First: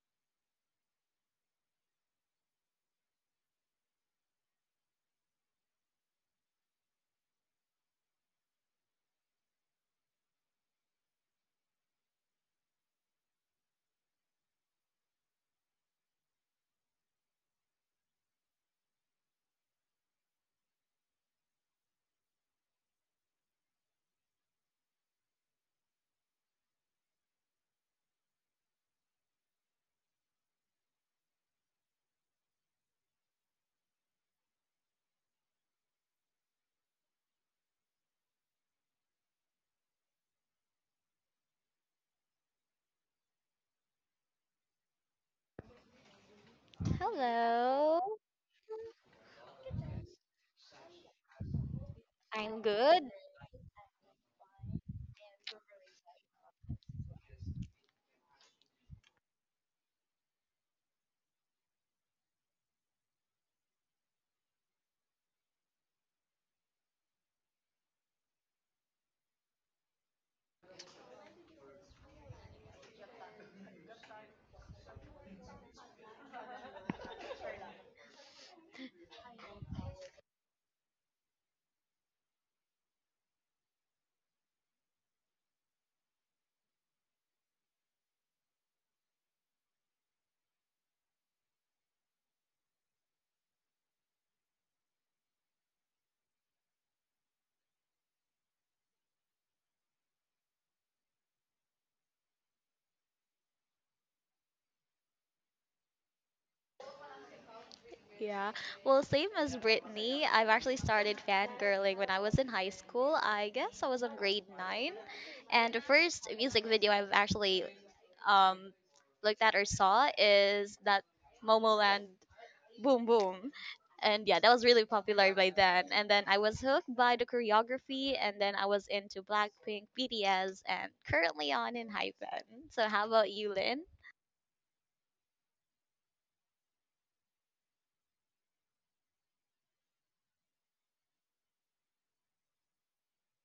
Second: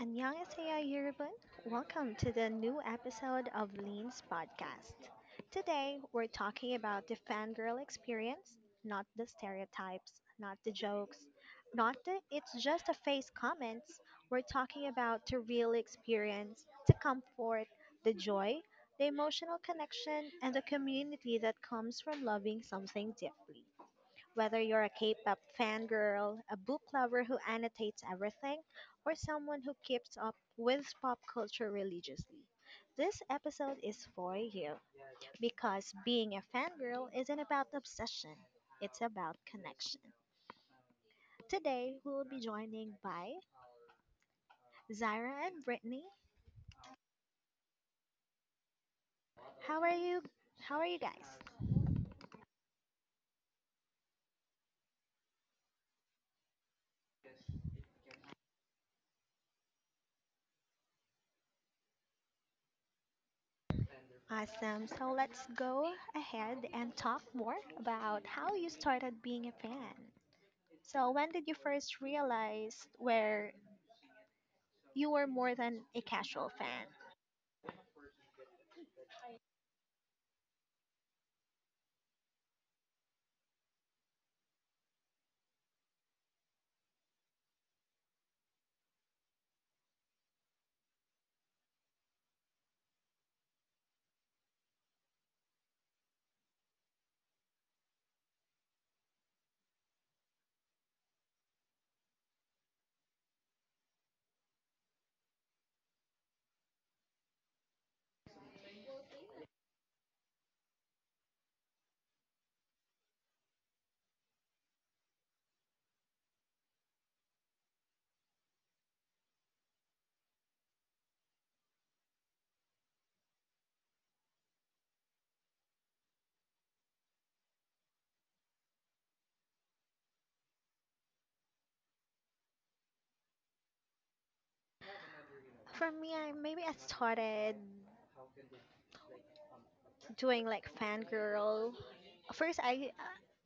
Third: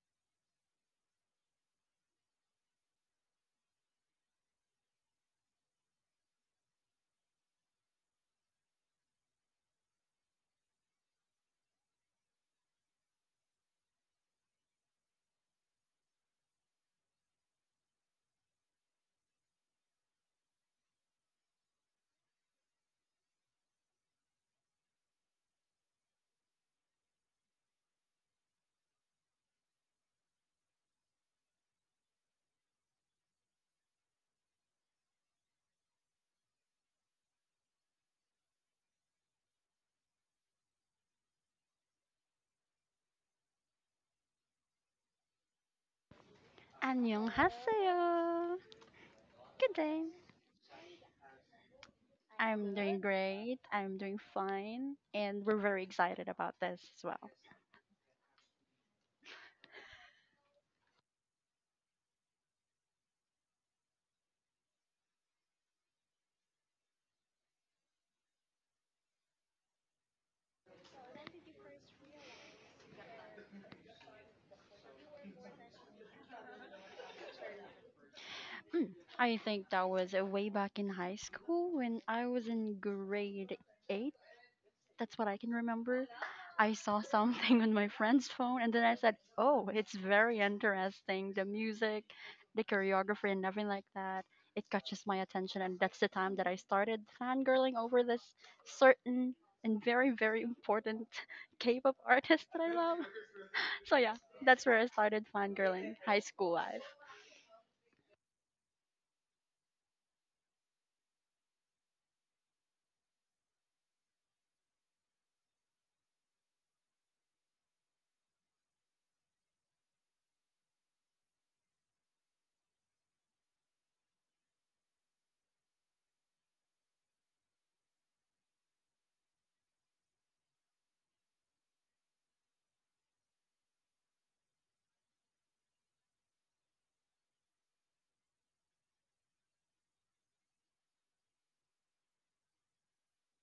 안녕하세요, everyone. Welcome to the new episode of Lean's podcast. Today, we're talking about the fangirl experience, not the stereotypes, not the jokes, not the it's just a face comments. We're talking about the real experience, the comfort, the joy, the emotional connection, and the community that comes from loving something deeply. Whether you're a K pop fangirl, a book lover who annotates everything, or someone who keeps up with pop culture religiously, this episode is for you. Because being a fangirl isn't about obsession, it's about connection. Today we will be joining by Zaira and Brittany. Hello, 안녕하세요. Good How are day. you? How are you guys? I'm I'm doing good. great. I'm doing fine. And we're very excited about this as well. Awesome. So let's go ahead and talk more about how you started being a fan. So, when did you first realize where you were more than a casual fan? Mm, I think that was way back in high school when I was in grade 8. That's what I can remember. I saw something on my friend's phone, and then I said, "Oh, it's very interesting. The music, the choreography, and everything like that. It catches my attention, and that's the time that I started fangirling over this certain and very, very important K-pop artist that I love." So yeah, that's where I started fangirling. High school life. Yeah, well, same as Brittany, I've actually started fangirling when I was in high school. I guess I was in grade nine, and the first music video I've actually um looked at or saw is that Momoland Boom Boom, and yeah, that was really popular by then. And then I was hooked by the choreography, and then I was into Blackpink, BTS, and currently on in Hypen. So how about you, Lynn? For me, I maybe I started doing like fangirl. First, I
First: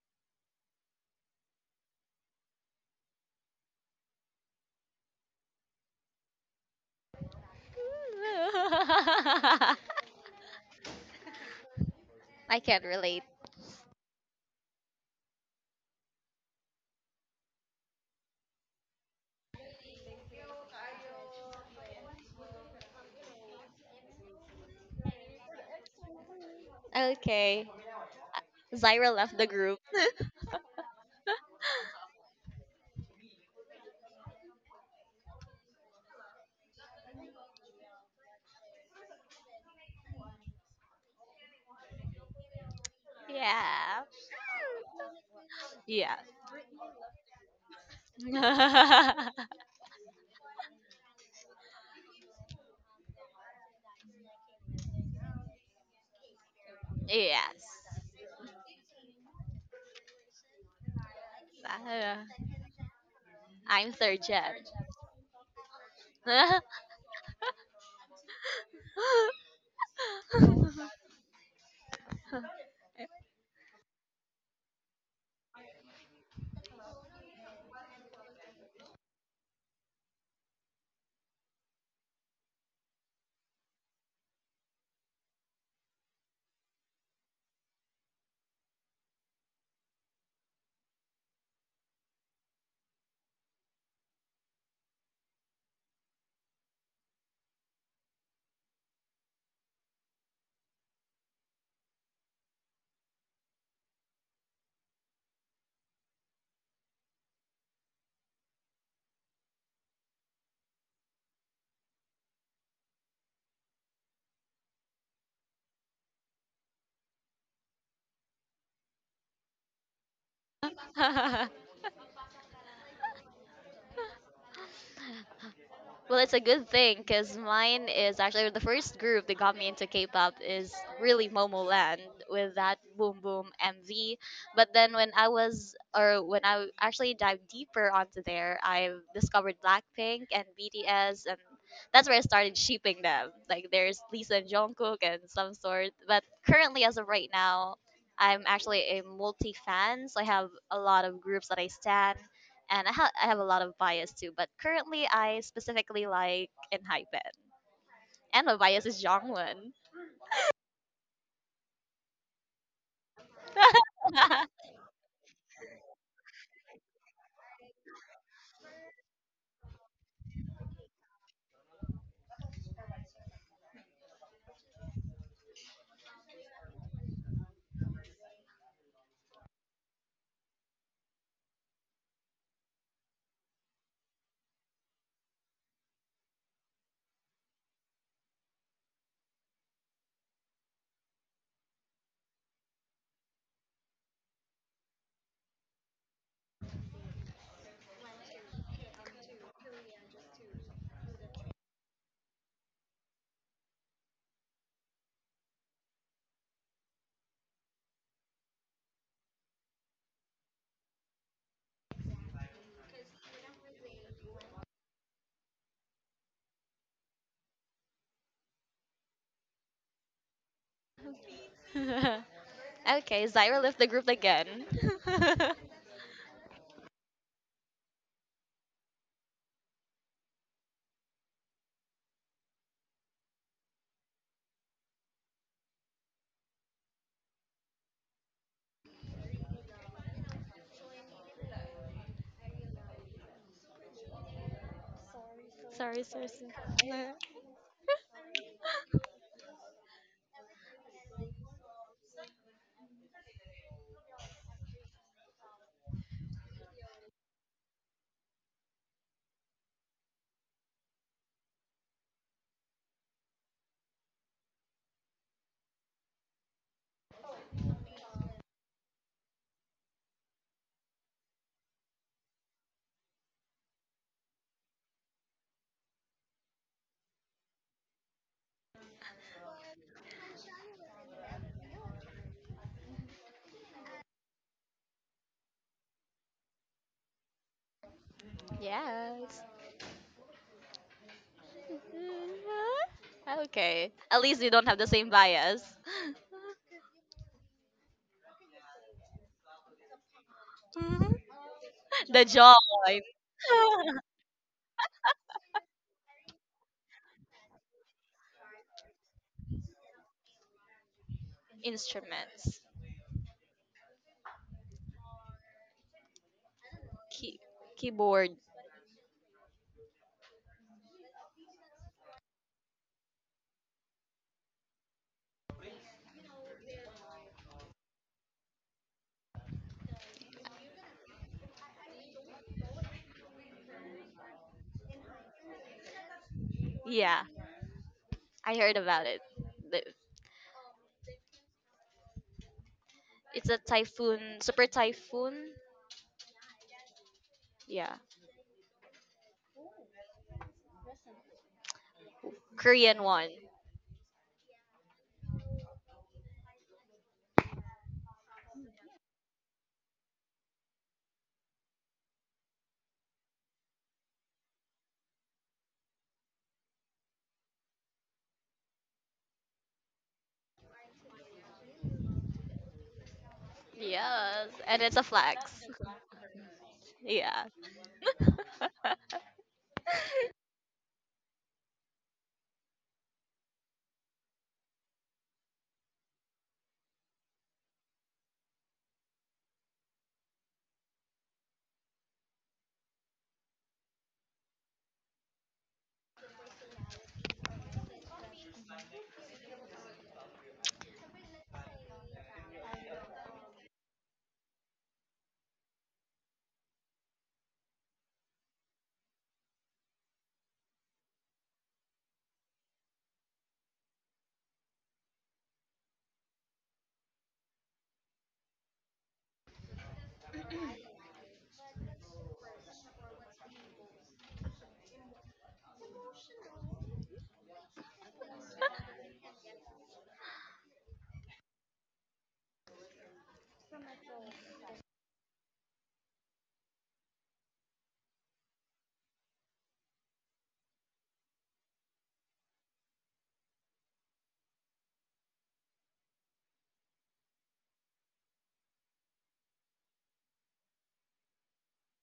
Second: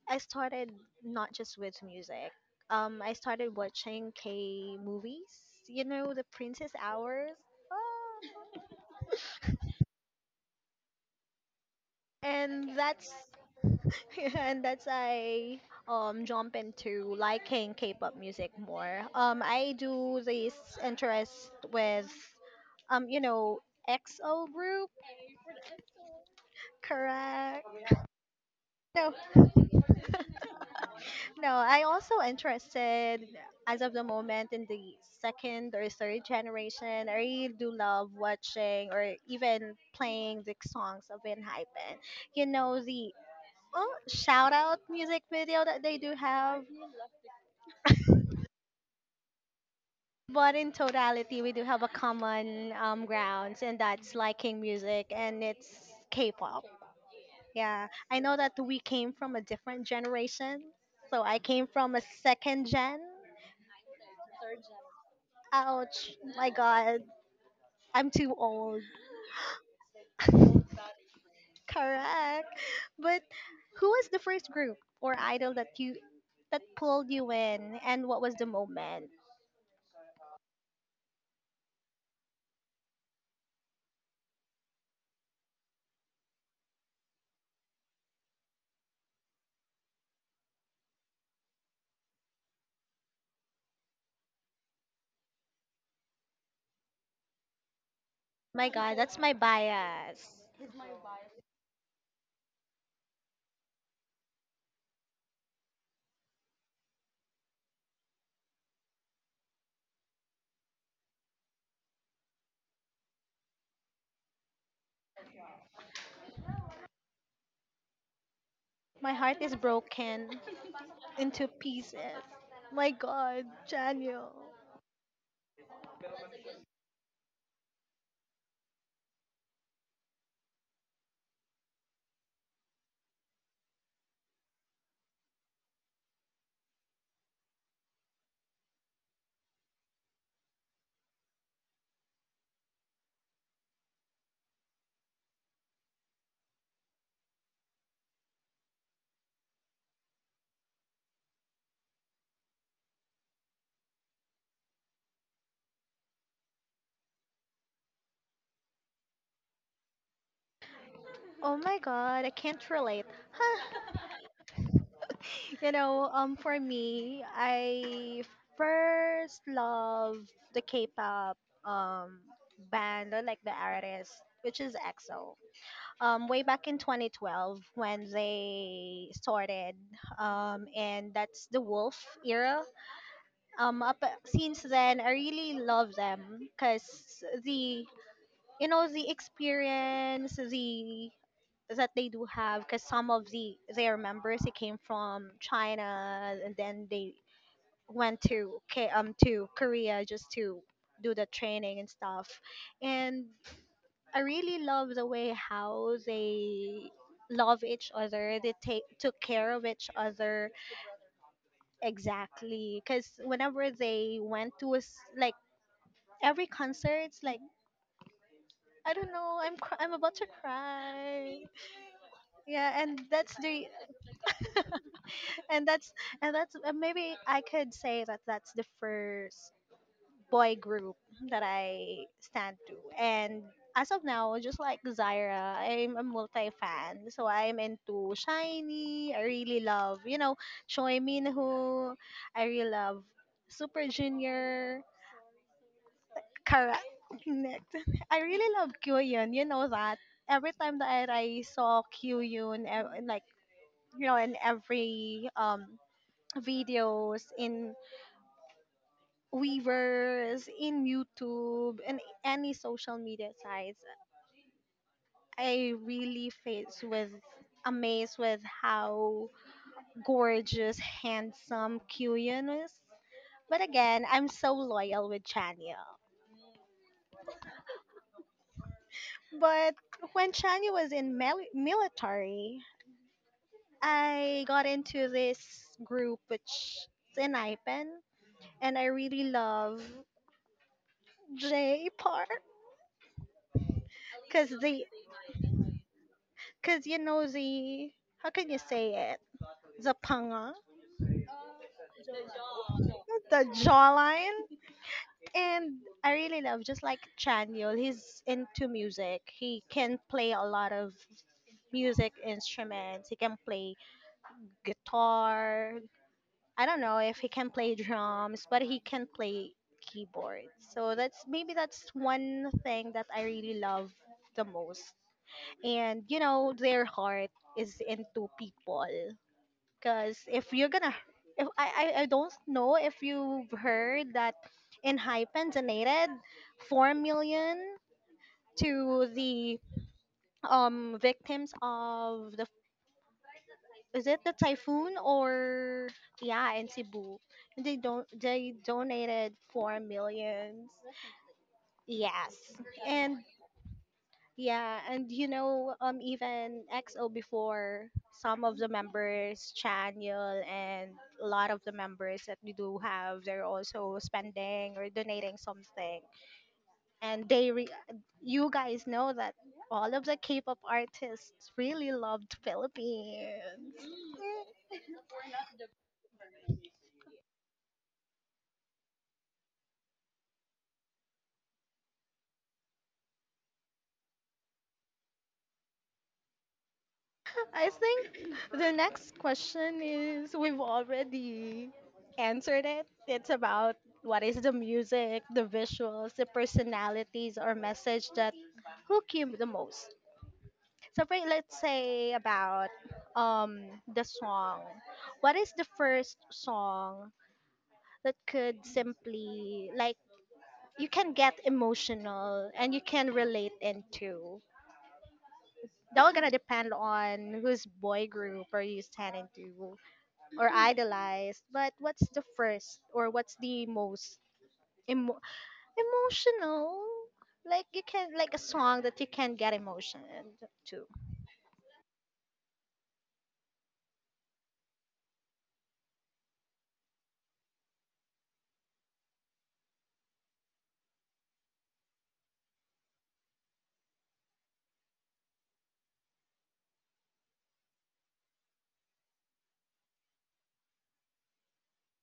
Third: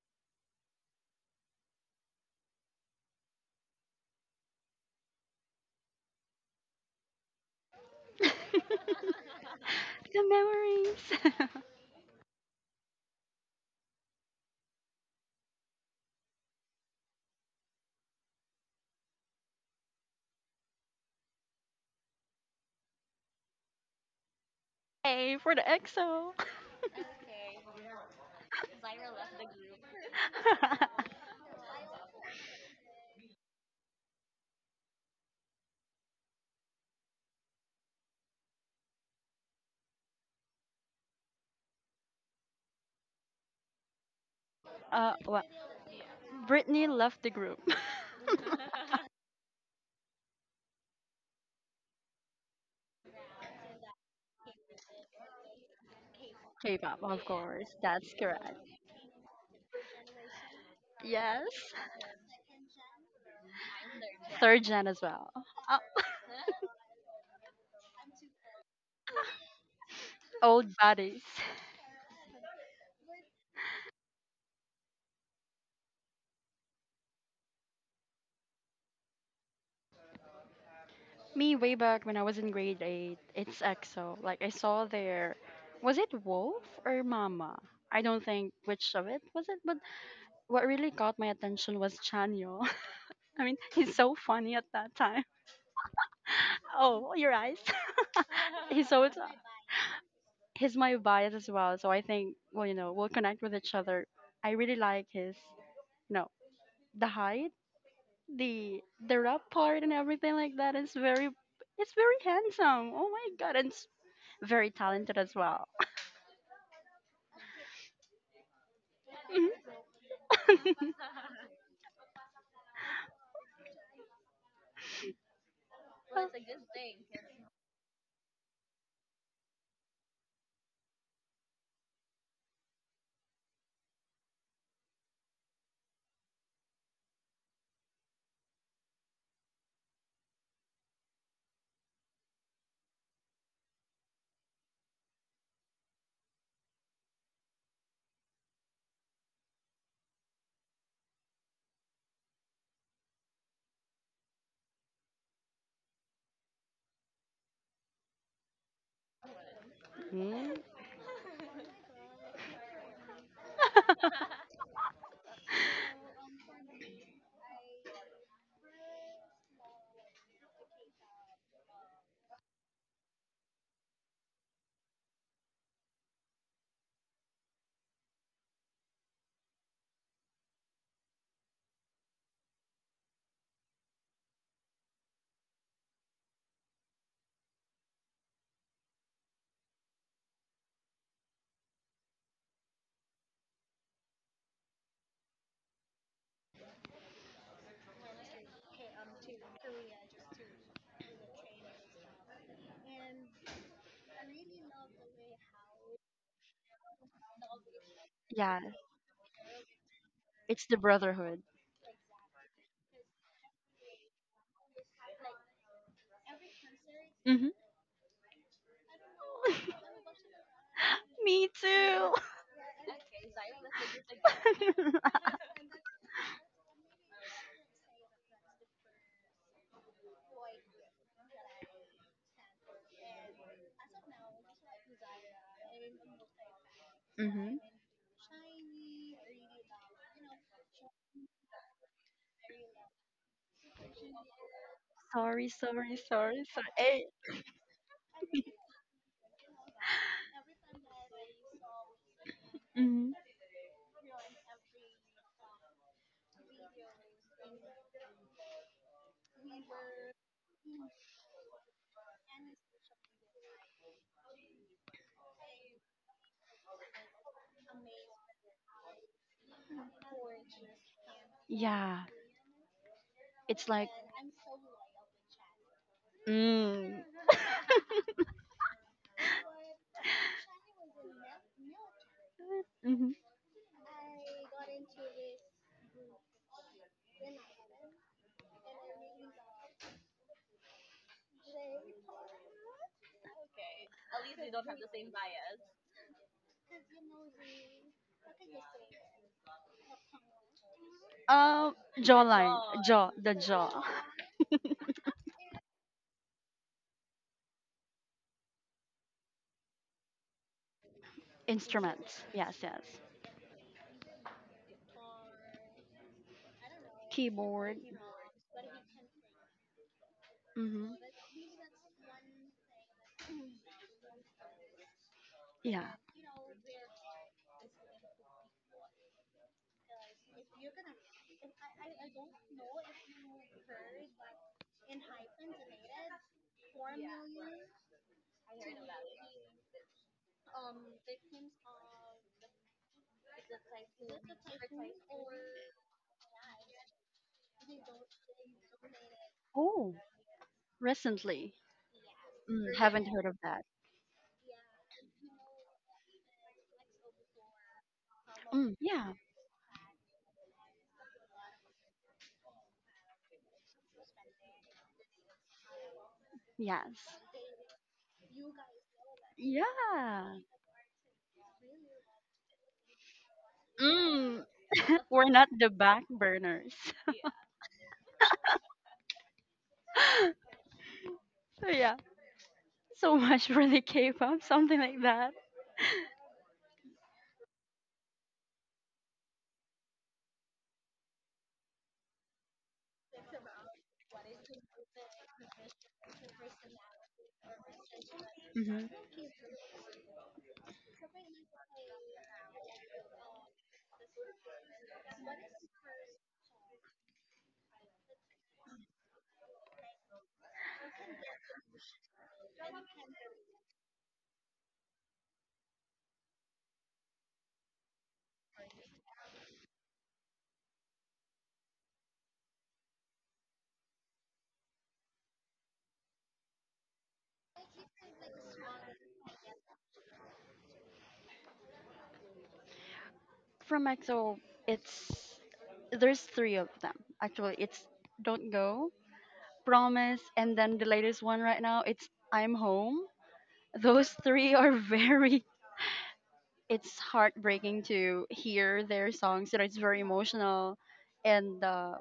I started not just with music. I started watching K movies. You know, the Princess Hours. Ah. The memories. I And can't that's relate. and that's I jump into liking K-pop music more. I do this interest with um you know XO group, Hey, for the EXO. correct? Okay. Zyra No, left the group. no. I also interested as of the moment in the second or third generation. I really do love watching or even playing the songs of Enhypen. You know the oh yeah. shout out music Well, video that they do Yeah. have. Britney left the group. But in totality, we do have a common grounds, and that's liking music, and it's K-pop. K-pop, of course. yes. Yeah, That's I know that correct. we came from a different generation. So I came Yes. from a Uh, second gen. I'm third gen. Third gen as well. Ouch! My God, I'm too old. Old bodies. Correct. But who was the first group or idol that pulled you in, and what was the moment? Me, way back when I was in grade 8, it's EXO. Like, I saw their, was it Wolf or Mama? I don't think which of it was it, but what really caught my attention was Chanyo. I mean, he's so funny at that time. Oh, your eyes. My He's God, so, that's my bias. he's my bias as well. So I think, well, you know, we'll connect with each other. I really like his, you know, the height, the the rap part, and everything like that. It's very handsome. Oh my god, and it's very talented as well. My heart is Mhm. broken into pieces. My god, Daniel. Well, it's a good thing because mine is actually the first group that got me into K-pop is really Momoland with that Boom Boom MV. But then when I was, or when I actually dived deeper onto there, I discovered Blackpink and BTS, and that's where I started shipping them. Like there's Lisa and Jungkook and some sort. But currently, as of right now, I'm actually a multi fan, so I have a lot of groups that I stan and I have a lot of bias too. But currently, I specifically like in Hypen, and my bias is Jongwon. Hmm? Oh my god, I can't relate. Huh. For me, I first love the K-pop um band or like the artist which is EXO. Way back in 2012 when they started and that's the Wolf era. Up since then I really love them cuz the you know the experience the that they do have, because some of their members, they came from China and then they went to K to Korea just to do the training and stuff. And I really love the way how they love each other, they Yeah, take took care of each other, it's the brotherhood. exactly, because whenever they went to a s like every concert, it's like, Hmm. I don't know, I'm about to cry. Me too. Yeah, and okay, that's Zyra the left the group again. and that's and that's maybe I could say that that's the first boy group that I stand to. And as of now, just like zaira, I'm a multi fan, so Hmm. I'm into shiny. I really love, you know, choi minho. I really love super junior, Sorry, sorry, sorry, sorry, sorry, sorry. kara. Eh, sorry. Next, I really love kyuhyun. You know that every time that I saw kyuhyun, mhm. like in every videos, in Weavers, in YouTube, and any social media sites. I really face with amazed with how gorgeous, handsome Yeah, Kyuhyun is. But it's like, again, I'm so loyal with Chanya. mm, But when Chanya was in military, hmm I got into this group which is in IPEN, and I really Yes. love J Park, Okay. At least we because don't have they the same bias. cause you know the, how can you say it? The panga, um, the jawline, joy. jaw, the the jaw, jawline. And I really love, just like Chanyeol, he's into music. He can play a lot of music instruments. Yes, Instruments. yes. instruments. He can play guitar. I don't know if he Key- can play Keyboard. Keyboard. drums, but he can play keyboard. Mm-hmm. So that's, maybe that's one thing that I really love the most. Yeah. And you know, their heart is into people. Because if you're gonna, if I don't know if you've heard that in Hypen donated four Yeah, million I heard about to it. the The- victims of the, It's a is it the typhoon, super typhoon? typhoon. Or yeah, in Cebu, they Yeah. don't they donated four Oh, millions. recently. Yes, Mm, Korean haven't and, heard one. of that. yeah, and you know, even XO before, some of the Mm, yeah. members, Chaniel and a lot of the members that we do have, they're also spending or donating something. Yes. And they, you guys know that all of the Yeah. K-pop artists really loved Philippines. Mm. Yes. And it's a We're not flex. the back burners. Yeah. So, yeah, so much for the K-pop, something like that. I think the next question is we've already answered it. It's about what is the music, the visuals, the personalities or message that Hmm. hook you the most. So for, let's say about um the song. What is the first song that could simply like you can get emotional and you can relate into? That will gonna depend on whose boy group are you standing to or idolized, but what's the first or what's the most emo- emotional? Like you can like a song that you can get emotion to. From EXO, it's there's three of them actually. It's Don't Go, Promise, and then the latest one right now. It's I'm Home. Those three are very. It's heartbreaking to hear their songs. You know, it's very emotional, and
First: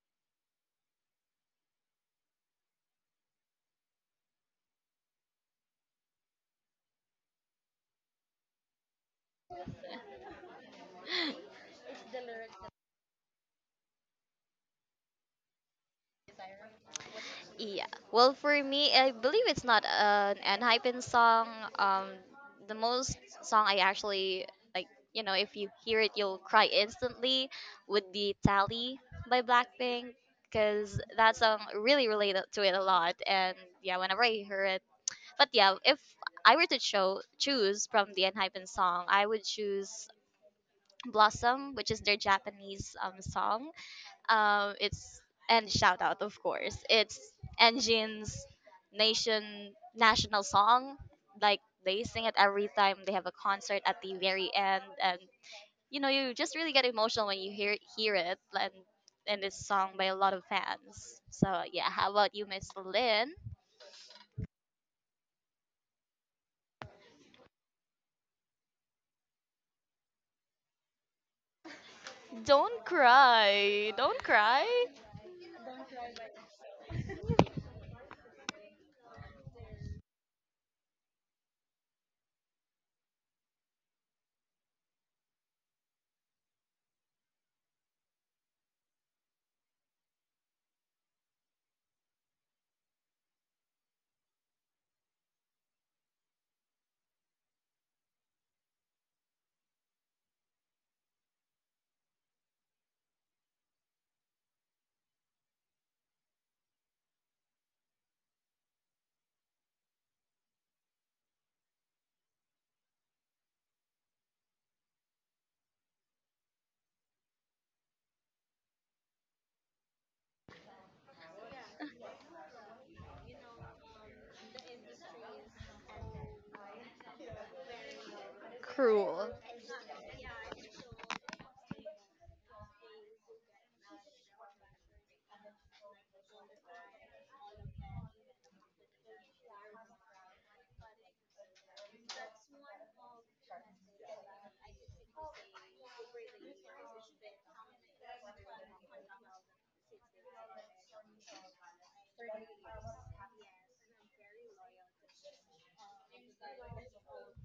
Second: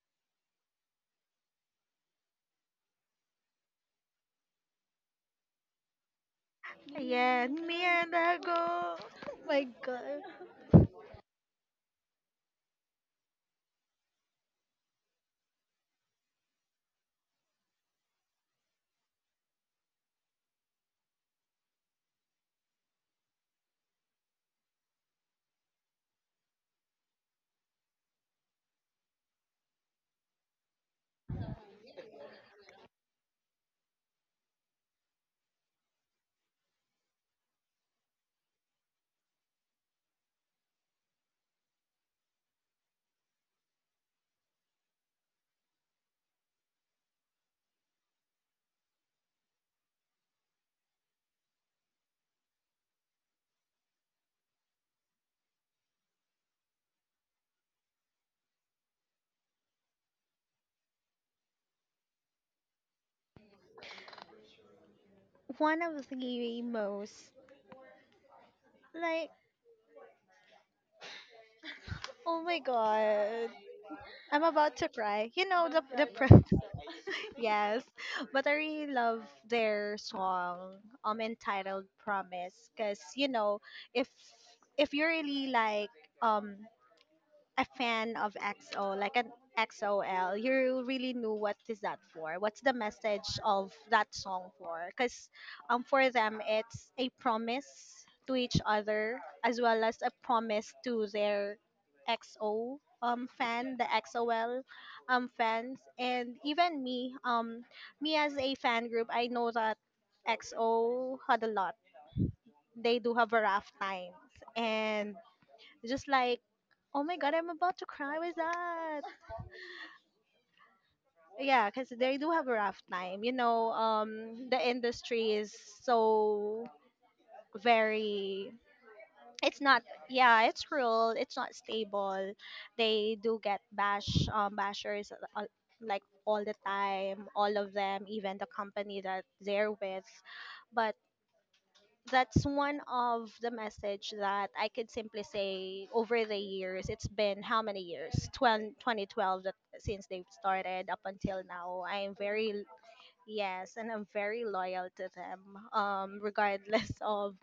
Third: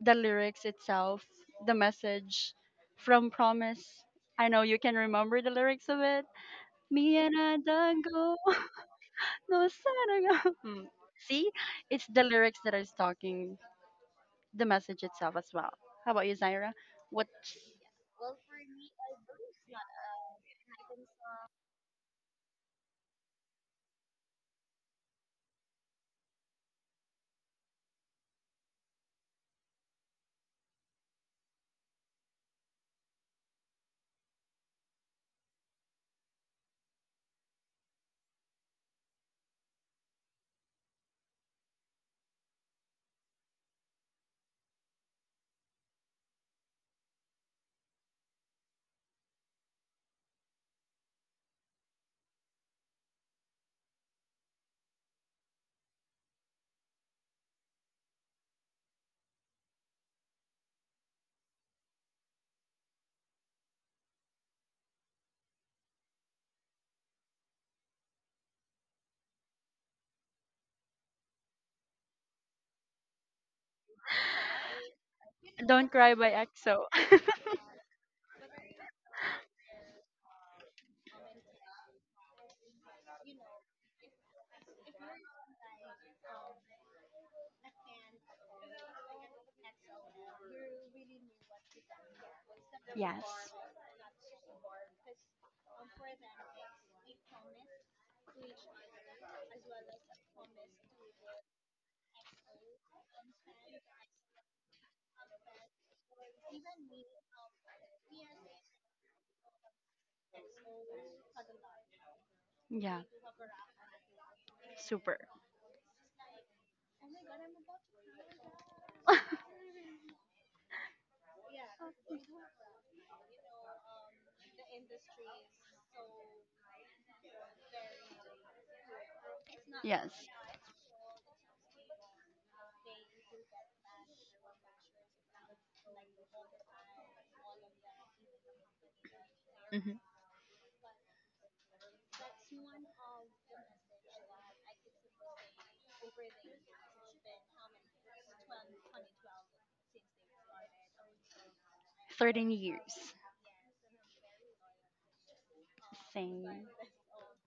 the lyrics itself, the message from Promise. I know you can remember the lyrics of it. Me and Yeah, I me don't and go, I go. Oh my no god. sarang. Hmm. See, it's the lyrics that is talking, the message itself as well. How about you, Zaira? What? Yeah. Well, for me, I believe it's not an Enhypen song. Um, the most song I actually like, you know, if you hear it, you'll cry instantly, would be "Tally" by Blackpink, because that song really related to it a lot. And yeah, whenever I hear it, but yeah, if I were to choose from the Enhypen song, I would choose Blossom, which is their Japanese song. It's and shout out, of course. It's Enjin's national song. Like they sing it every time they have a concert at the very end, and you know you just really get emotional when you hear it, and it's sung by a lot of fans. So yeah, how about you, Miss Lynn? One of the most, like, oh my Don't god. cry, don't I'm cry. about to cry. You know Don't Cry by EXO. yes, but I really love their song entitled Promise, because you know, if if you really like um a fan of XO, like an XOL, you really knew what is that for? What's the Yes. message of that song for? Because for them, it's a promise to each other, as well as a promise to their XO fan, the XOL fans, and even me, as a fan group. I know that XO had a lot. Yeah. They do have a rough times. Super. And just like, oh my god, I'm about to cry with that. Yeah, because they do have a rough time. You know, the industry is so very. Cruel. It's not. Yes. Yeah, it's cruel. It's not stable. They do get bashers uh, like all the time. All of them, even the company that they're Hmm. with. But that's one of the message that I could simply say over the years. It's been how many years? 20 20 12, 2012, that since they've started up until now. I'm 13 very. years. Yes, and I'm very loyal to them. Same. Regardless of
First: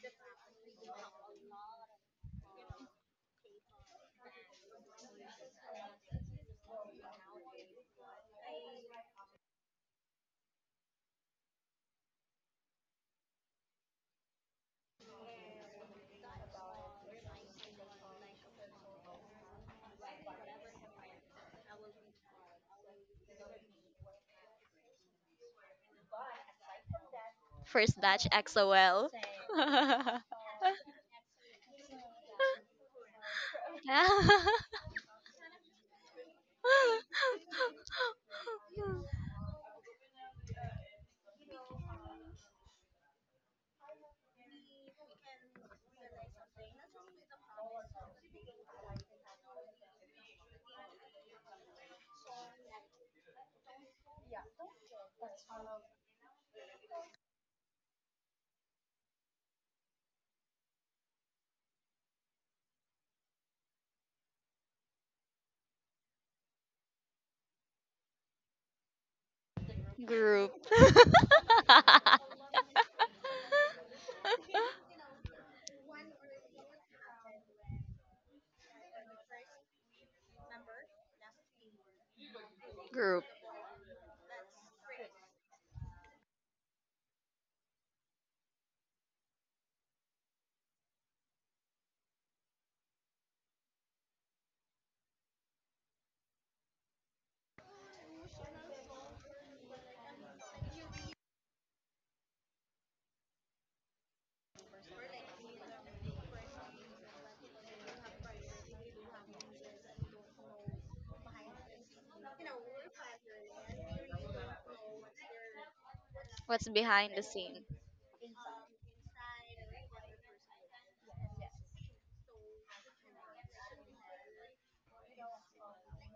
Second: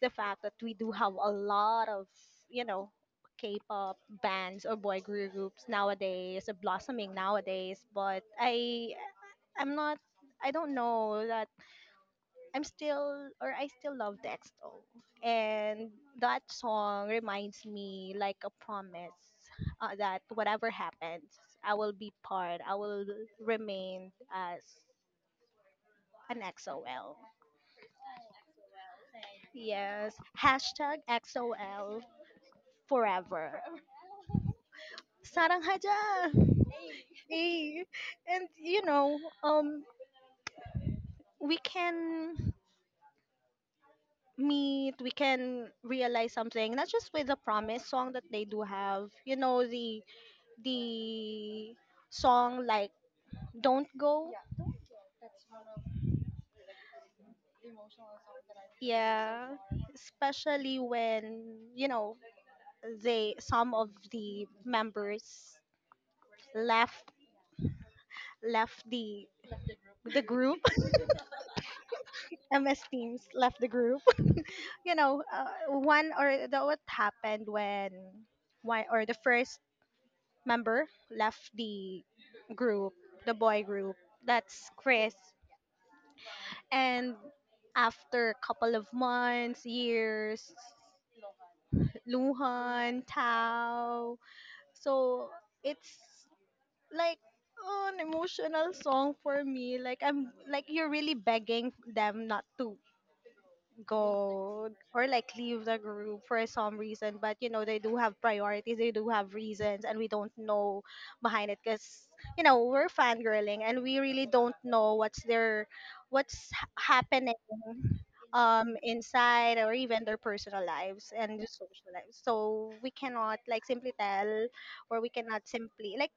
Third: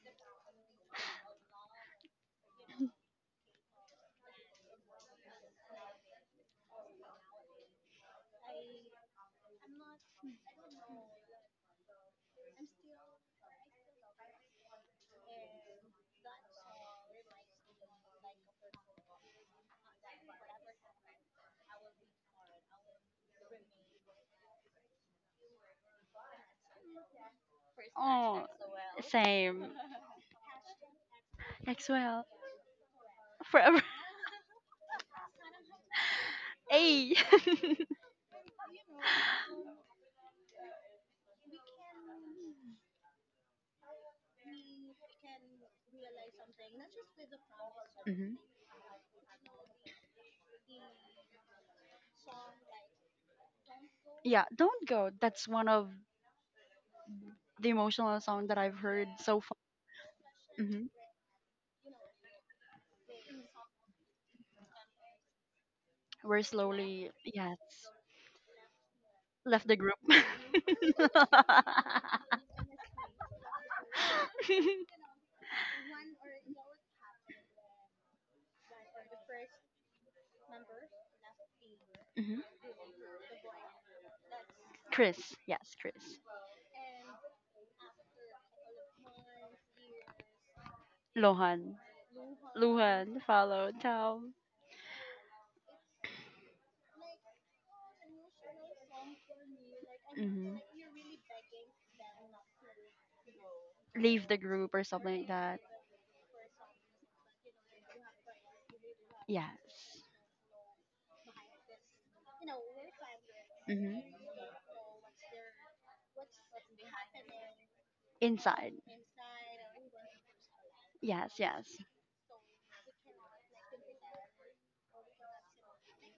the fact that we do have a lot of you know K-pop bands or boy group groups nowadays, blossoming nowadays. But I'm not. I don't know that I'm still, or I still love Dexto. And that song reminds me like a promise, that whatever happens, I will be part. I will remain as an XOL. First batch Oh, XOL. same. Yes. Hashtag XOL XOL. forever. Forever. Sarang haja. Hey. Eh. And um we can meet, we can realize something, not just with the promise song that Mhm. they do have. You know, the song like Don't Go. Yeah, don't go. That's one of the emotional song that I've heard so Yeah, far. especially Mm-hmm. when, they some of the members We're slowly, left yes, left the left the group. the Group. group. MS Teams left the group. You know, one or the, what happened when one or the first member left the Mhm. group, Group. the boy group. That's Chris. Chris, yes, Chris. And after a couple of months, years, Lohan. Luhan, Luhan followed Tao. Tom. So it's like an emotional song for me. Like I'm, Hmm. like, you're really begging them not to Leave the go, group or or something like like that. leave the group for some reason. But they do have priorities. They do have reasons, Yes. and we don't know behind it, because we're fangirling and Hmm. we really don't know what's their, What's behind the happening scene? Inside. Inside, or even their personal lives Yes, and their yes. social lives, so we cannot like simply tell, or we cannot simply like,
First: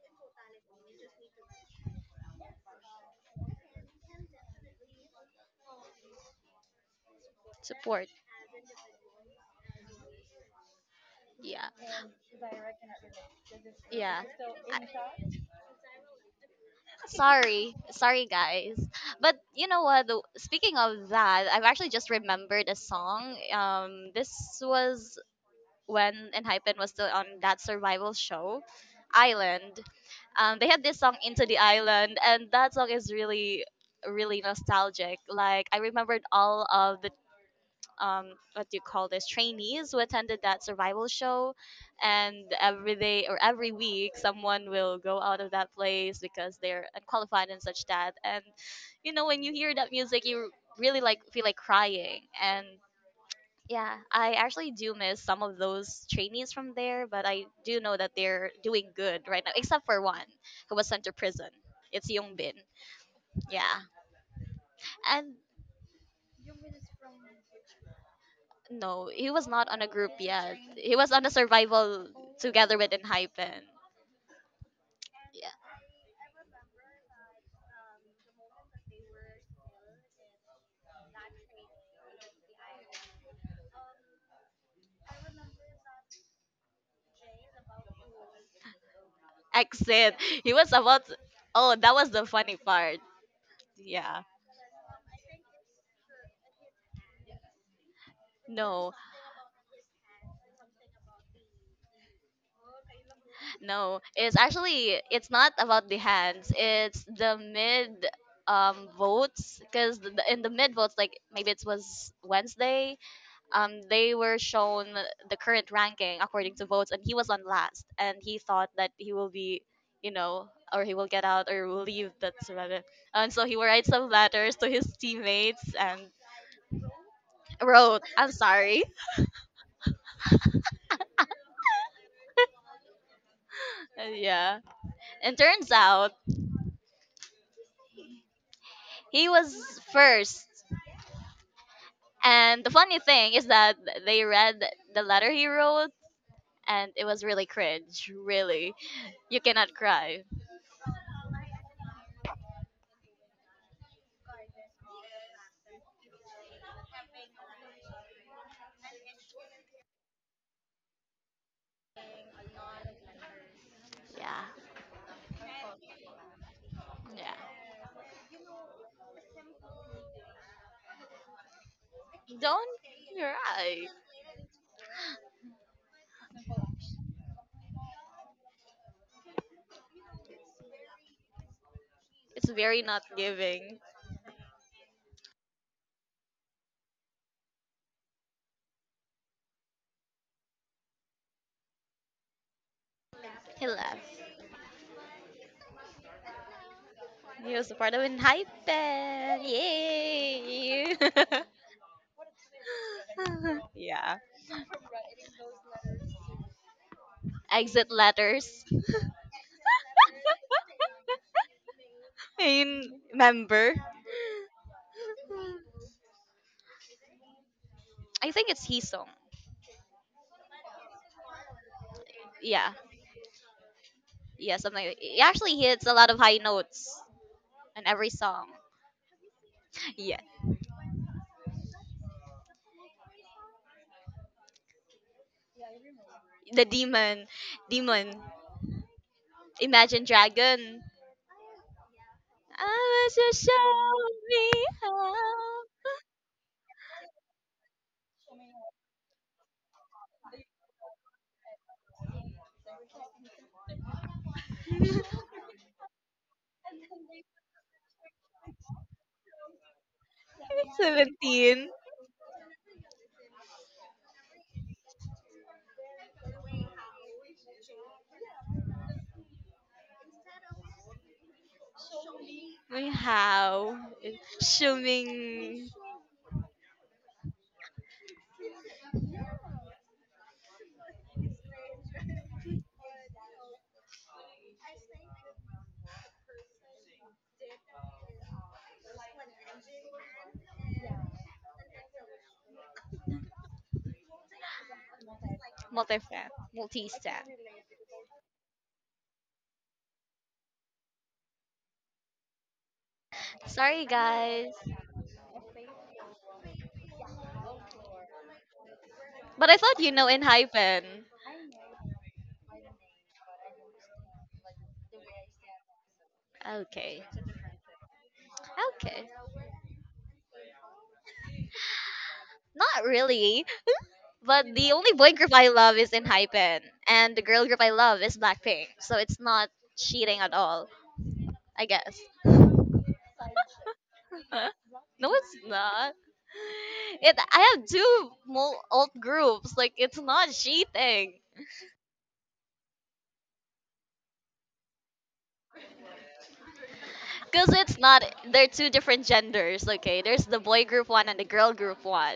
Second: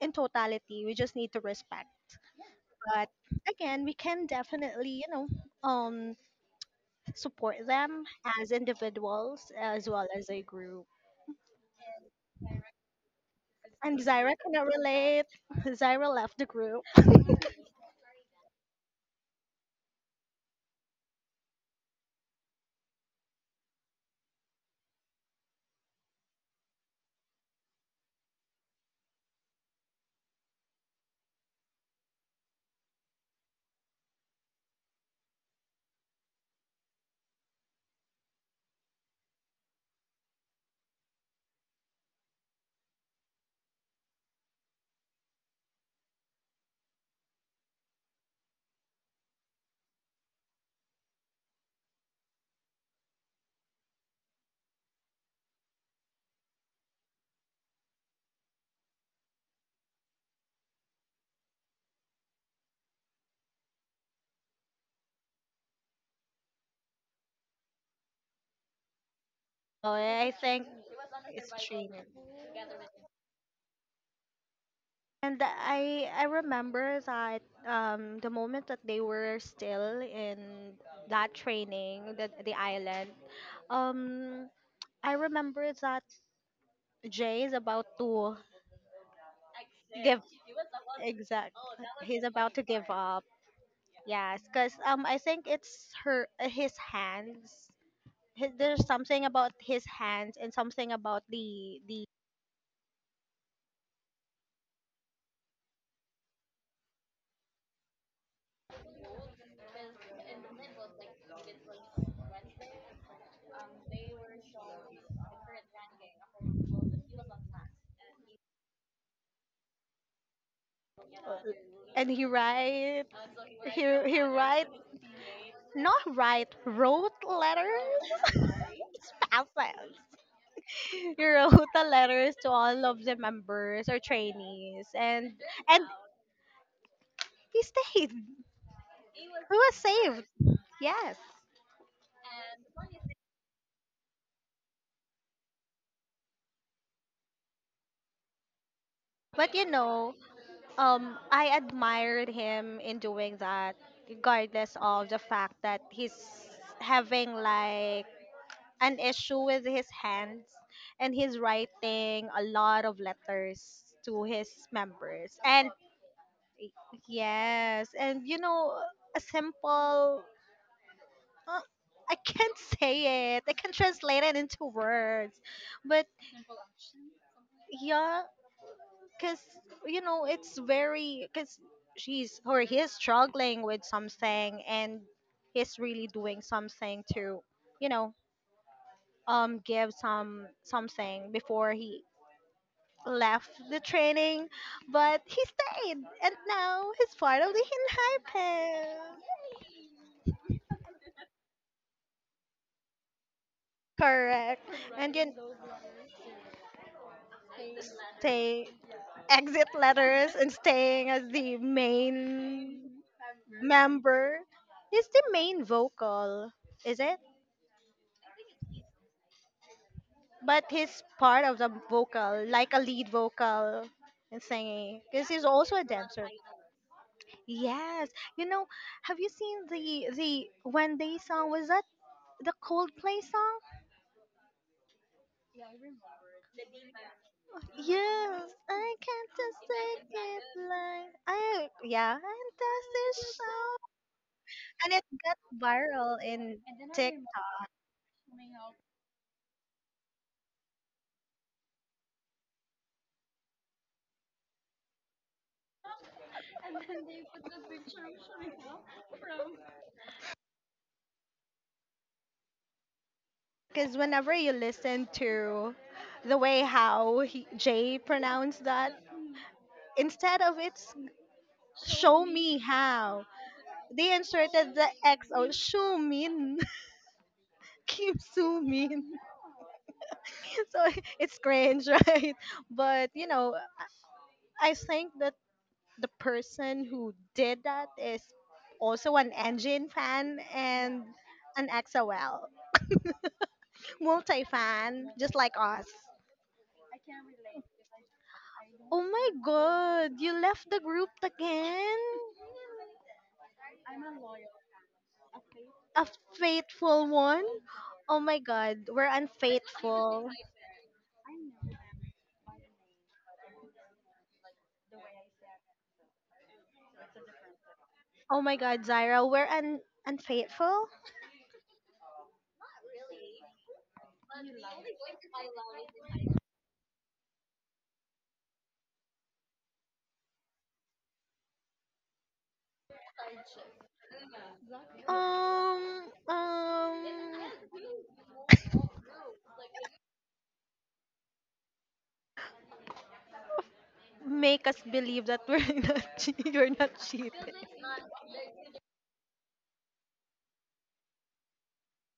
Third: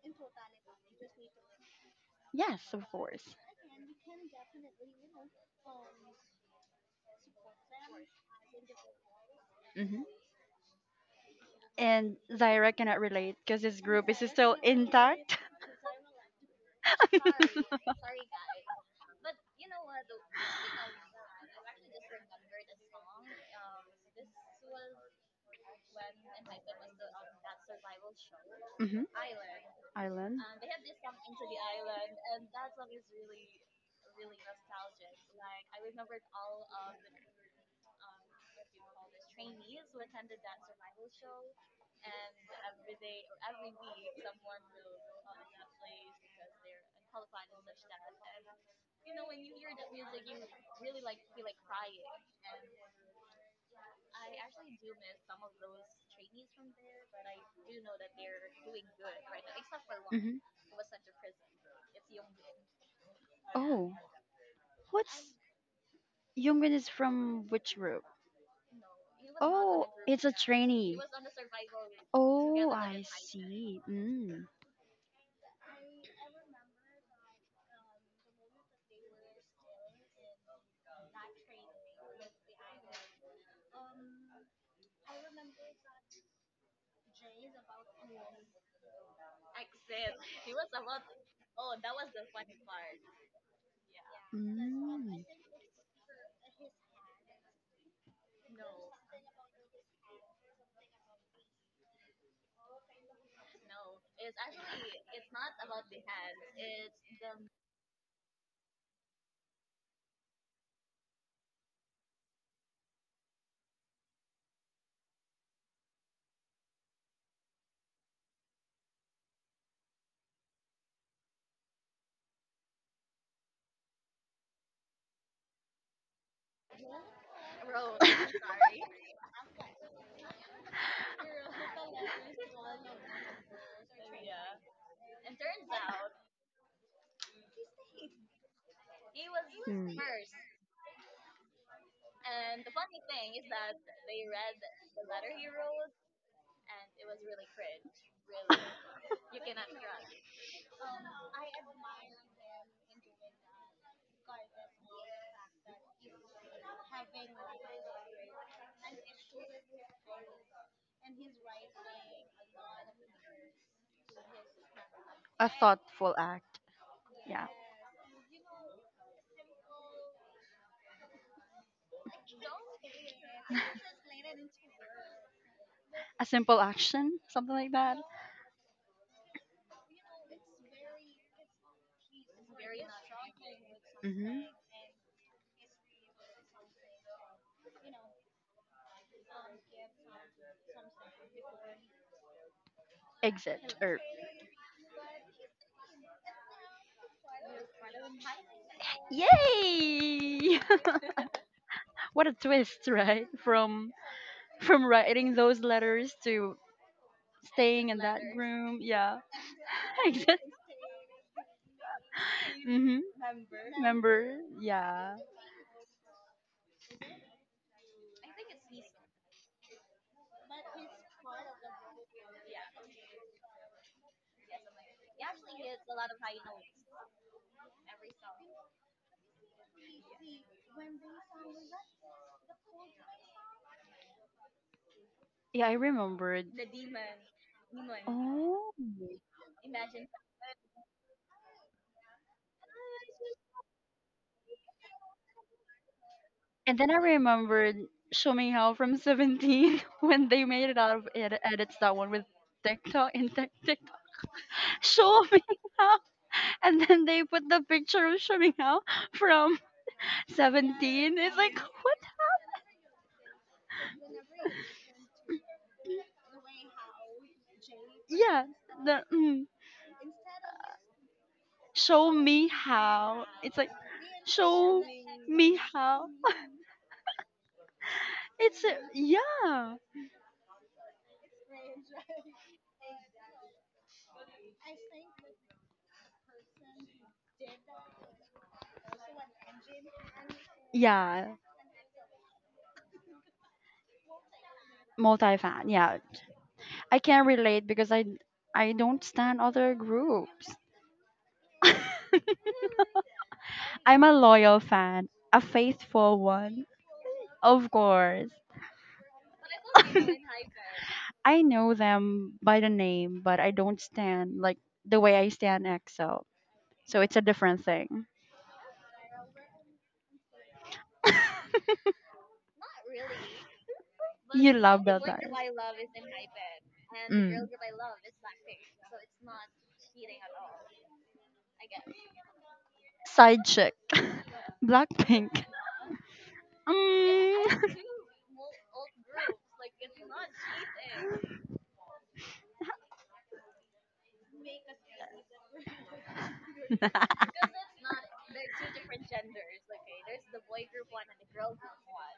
in totality, we just need to respect. Yes, of But course. again, we can definitely, um support them Support. as individuals as Hmm. well as a group. Yeah. And Zaira cannot relate because his And group is Yeah. Zyra still cannot relate. intact. I- Zyra left the group. sorry. Sorry, guys. But you know what? Speaking of that, I've actually just remembered a song. This was when Enhypen was still on that survival show, Hmm. Island. Island. They had this song Into the Island, and that song is really, really nostalgic. Like, I remembered all of um, what do you call this, trainees who attended that survival show, and every day or every week, someone will go out of that place because they're unqualified and such that. And, you know, when you hear that music, you really like feel like crying and yeah, I actually do miss some of those trainees from there, but I do know that they're doing good right now, except for one Hmm. who was sent to prison. It's Yung Bin. Yeah. Oh, what's, And Yoongun is from which group? no, he was not on a Oh, Oh, group it's I a yet. think He trainee. was on a it's true. survival Oh, together with I Enhypen. see. Mm. And Yeah. I remember that, the moment that they were still in that training, the island. Um, I remember that Jay is about to Exit. give, He was about to- exact. Oh, that was He's the about funny to give part. up. Yeah. Yes, because I Mm. think it's her his hands. There's No. something about his hands and something about the. No, it's actually it's not about the hands. It's the mid votes because in the mid votes, like maybe it was Wednesday, they were shown the current ranking according to votes, and he was on last, and he thought that he will be, you know, or he will get out or will And leave that rather, and so he will he write some he letters write. to his teammates and Not write, wrote letters. wrote, "I'm sorry," It's passes. He wrote the letters to all of the members or yeah, trainees, and and turns and out he stayed. He he was was Mm. saved. first. Yes, And the funny thing is that they read the letter he wrote, and it was really cringe. Really, you but cannot cry. I admired him in doing that, regardless of the fact that he's having like an issue with his hands, and he's writing a lot of letters to Yeah, his members. A And thoughtful act. Y- yeah. Yeah, yes, and a simple, uh, I can't Don't say it, I can't cry. translate it into words, but a simple action, something like that. yeah, because it's very, because she's It's or he very is not struggling giving. with Hmm. something, and he's really doing something to, you know, give something before he left He Exit the or, left. training, but he stayed, and now he's part of He the was a part of an hype. Hinhai. yay! Yay! What a twist, right? From yeah. Correct. from And you writing those letters to staying Exit in that letters. stay room. Yeah. exit letters Exit. and staying as the Mm-hmm. main In member. member. Remember? He's Yeah. the main vocal, is it? I think it's his song. But he's part of the vocal, like Yeah. a lead vocal and Yeah, something. Like singing, he because he's actually also a hits a lot of dancer. high notes in Yes. every You song. know, have you seen Yes. the when they song was that the Coldplay song? Yeah, I remembered. The demon. Demon. Yes, Oh. I can't just Imagine take it Dragon. like I yeah, and that's I wish just the show me and it how. got viral in And then I TikTok remembered Shomihao from 17 when they made it out of edit, edits that one with TikTok and Tik, show me how. And then they put the picture of Show me how from 17. It's like, 17. what? because whenever you listen to the way how he, Jay Yeah. pronounced that, The, mm, instead of it's show show me me May how, how. It's like, how. they inserted show the XO, me Shuming. how. Shumin, Kim It's, a, Sumin. yeah. So it's cringe, right? But you know, I think that the person who did that is also an Engine fan and Yeah. an XOL multi fan, just like Multi-fan. us. Yeah. Multifan. I Multis. can relate because I Oh don't my stand other god, you groups. left the group again? Sorry, I'm a guys. loyal fan, a faithful one. Faithful one? Of Oh course. my god, we're But I thought you know in unfaithful. hyphen. I know them by the name, but I don't stand like the way I stand EXO. So Okay. it's a different thing. Oh my god, Okay. Zaira, unfaithful? Not really. But You the love only that boy time. group I love is in hyphen. And the Mm. girl group I love is Blackpink. So it's not cheating at all, I guess. Side chick. No, it's Blackpink. not. Um, It. I have um, Mm. two alt groups. Like it's not cheating. Make us believe that we're not, che- you're not cheating. Cause it's not. They're two different genders. Okay, there's the boy group one and the girl group one.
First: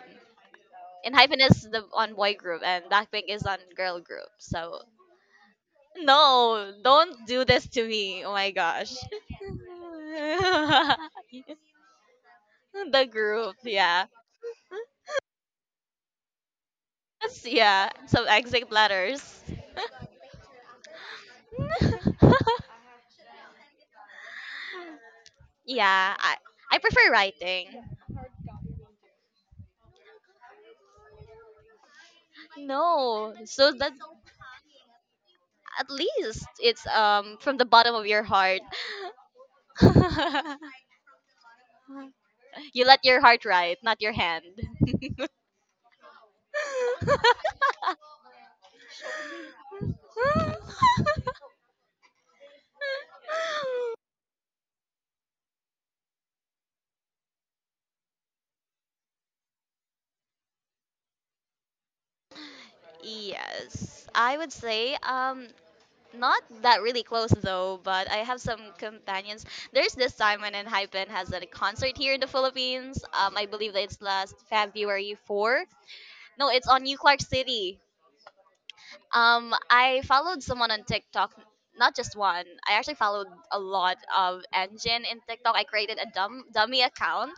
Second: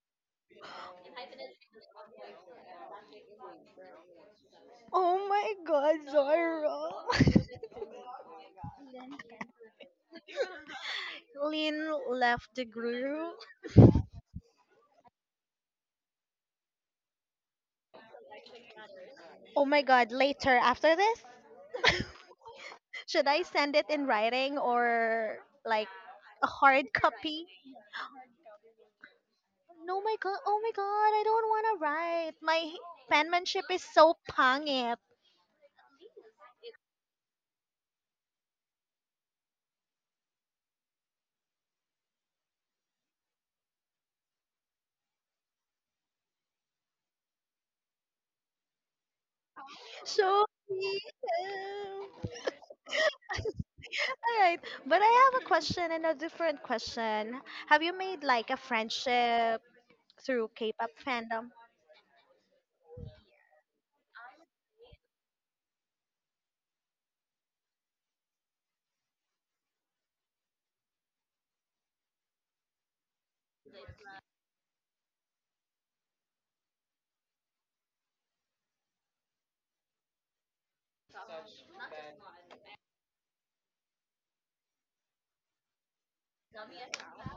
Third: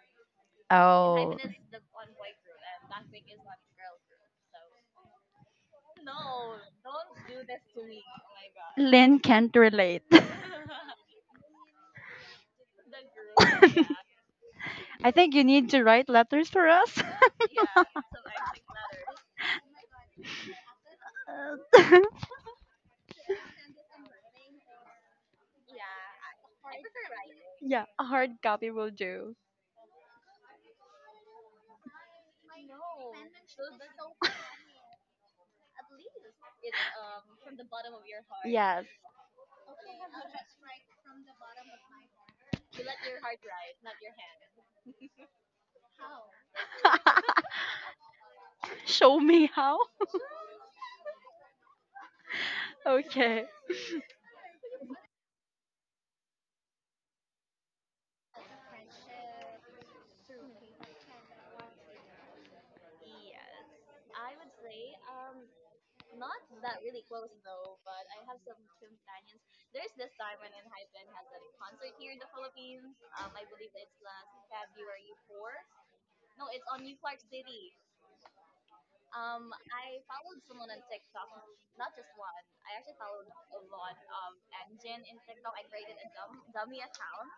And Oh. Hypen is the on boy group, and Blackpink is on girl group. So Oh my god, no, don't do Zaira. this to me. Oh my gosh. Lynn can't relate. Lynn left the the group. group, yeah, I think you need to write letters for us. Yeah. Some exit letters. Oh my god, later after this? Should I send it in writing or like yeah, I a I hard prefer copy? writing. Yeah, a hard copy will do. No, my god. Oh my god. I don't want to write. My No, penmanship so is that so pangit. at least it's from the bottom of your heart. Yes. you let your heart ride, not your hand. Show me how. So. um, Okay, All right. But I have a question and a different question. Have you made like a friendship through K-pop fandom? yes, I would say not that really close though, but I have some companions. There's this time when Hypen has a concert here in the Philippines. I believe that it's last February 4. No, it's on New Clark City. I followed someone on TikTok, not just one. I actually followed a lot of engine in TikTok. I created a dummy account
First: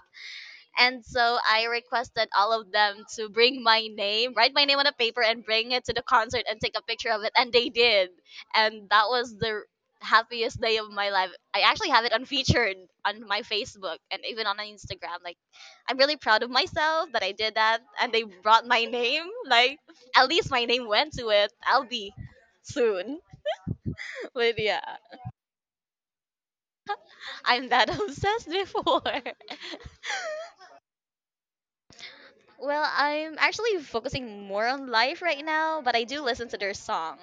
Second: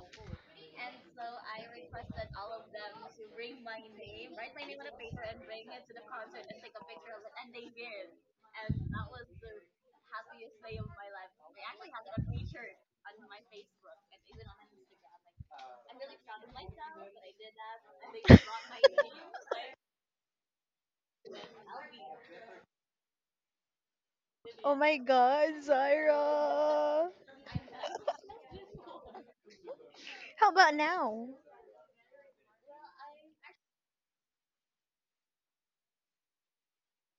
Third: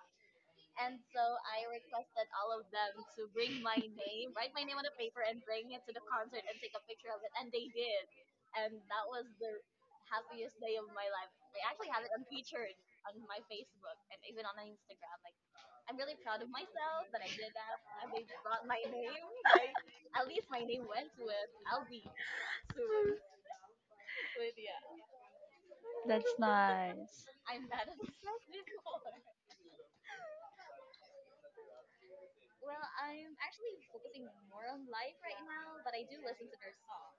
and so I requested all of them to bring my name, write my name on a paper, and bring it to the concert and take a picture of it. And they did. And that was the happiest day of my life. I actually have it unfeatured on my Facebook and even on Instagram. Like, I'm really proud of myself that I did that. And they brought my name. Like, at least my name went to it. I'll be soon. But Oh yeah, my god, that's Zyra. nice. I'm that obsessed before. How about now? Well, I'm actually focusing more on life right now, but I do listen to their songs.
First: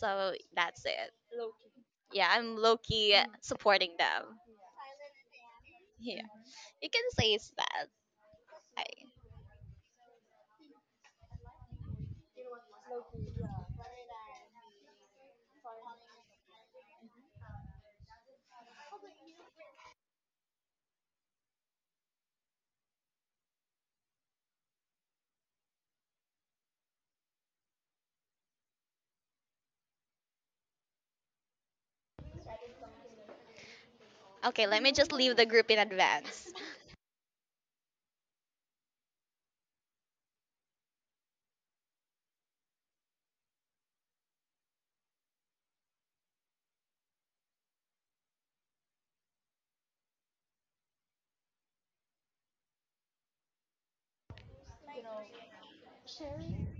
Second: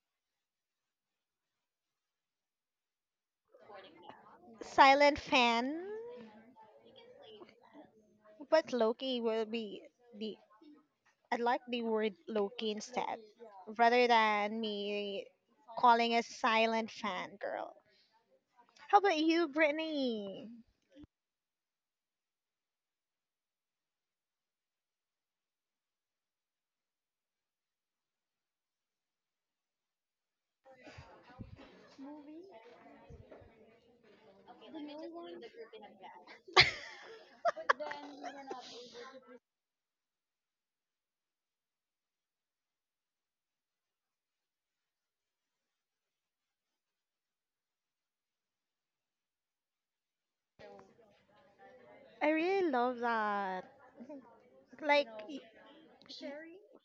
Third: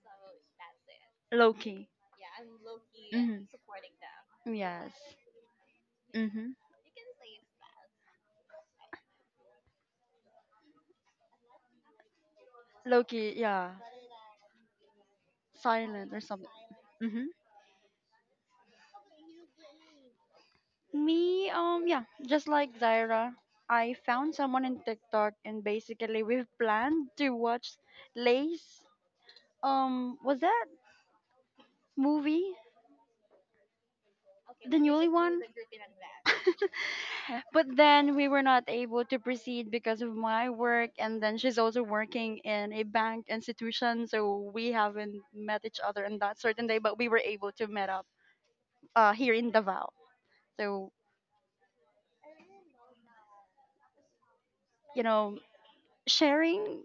So that's it. Loki. Yeah, I'm low key Mhm. supporting them. Yes. Silent fan? Yeah, Mhm. you can say it's that. But I, Loki will be the I like the word Loki instead, Loki. Yeah. rather than me calling Silent or a something. silent Mhm. fan girl. How about you, Brittany? Me. Um, yeah, just like Zaira, I found someone in TikTok, and basically we've planned to watch Lace. Um, was that movie? okay, The let me newly just leave one. the group in advance. But then we were not able to proceed because of my work, and then she's also working in a bank institution, so we haven't met each other on that certain day, but we were able to meet up here in Davao. So I really love that. you Like, know, sharing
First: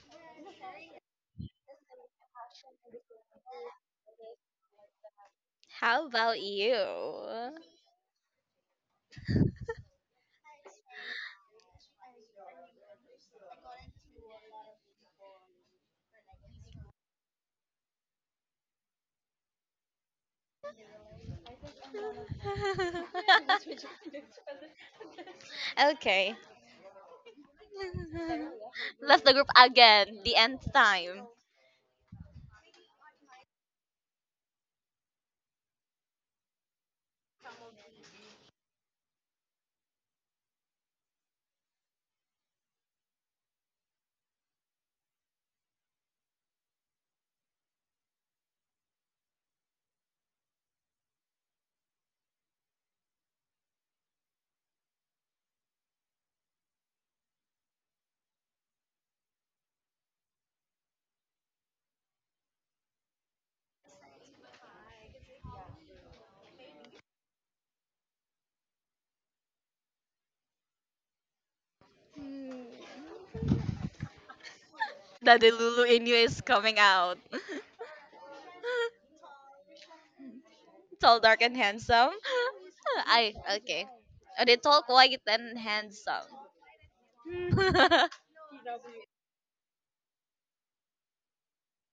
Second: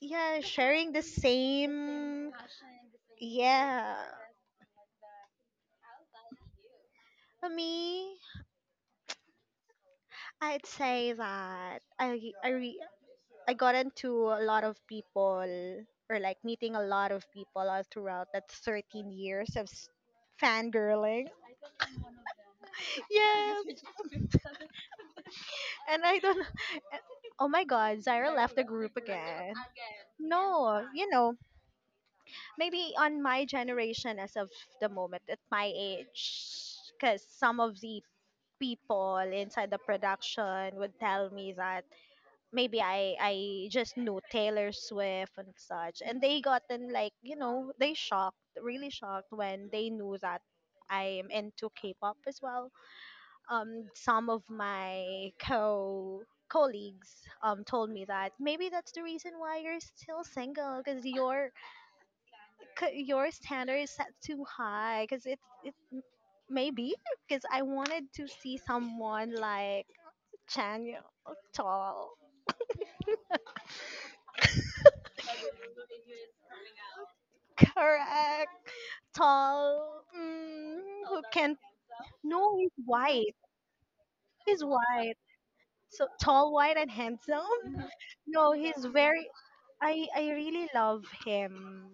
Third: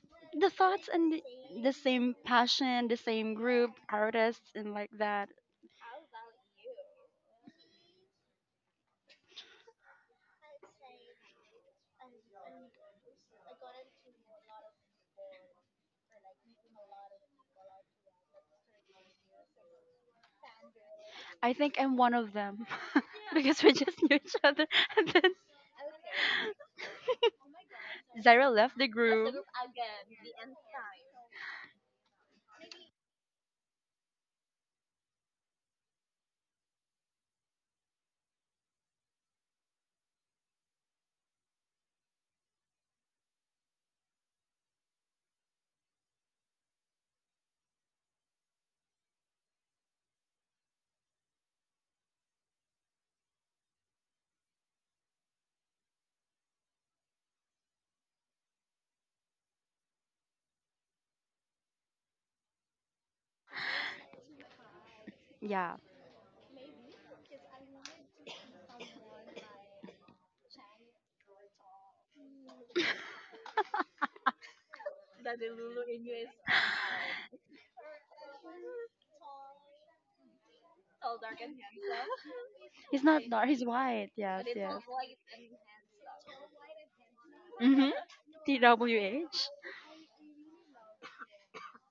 yeah, the thoughts sharing the and the same same. passion, the same group Yeah. artists, and like that. How about you? For me, I'd say that I got into a lot of people or like meeting a lot of people all throughout that 13 years of fangirling. I think I'm one of them. Yes. Because we just knew each other and then And I okay. don't Oh my god, Zyra Zyra left the left the group Left the group. group again. again, the end No, you time. know, maybe on my generation as of the moment at my age because some of the people inside the production would tell me that maybe I just knew Taylor Swift and such, and they gotten like, you know, they shocked really shocked when they knew that I'm into K-pop as well. Some of my co colleagues told me that maybe that's the reason why you're still single because your standard is set too high because it Yeah. maybe because I wanted to see someone like Chanyo, tall, Daddy Lulu in you is coming out. correct, tall, Tall, who dark, and can handsome. no, he's He's not I white, dark. He's okay. white. Are Yes, they he's yes. tall, white, white, and so handsome? tall, white, and handsome. Mm-hmm. No, he's very. TWH. I really love him.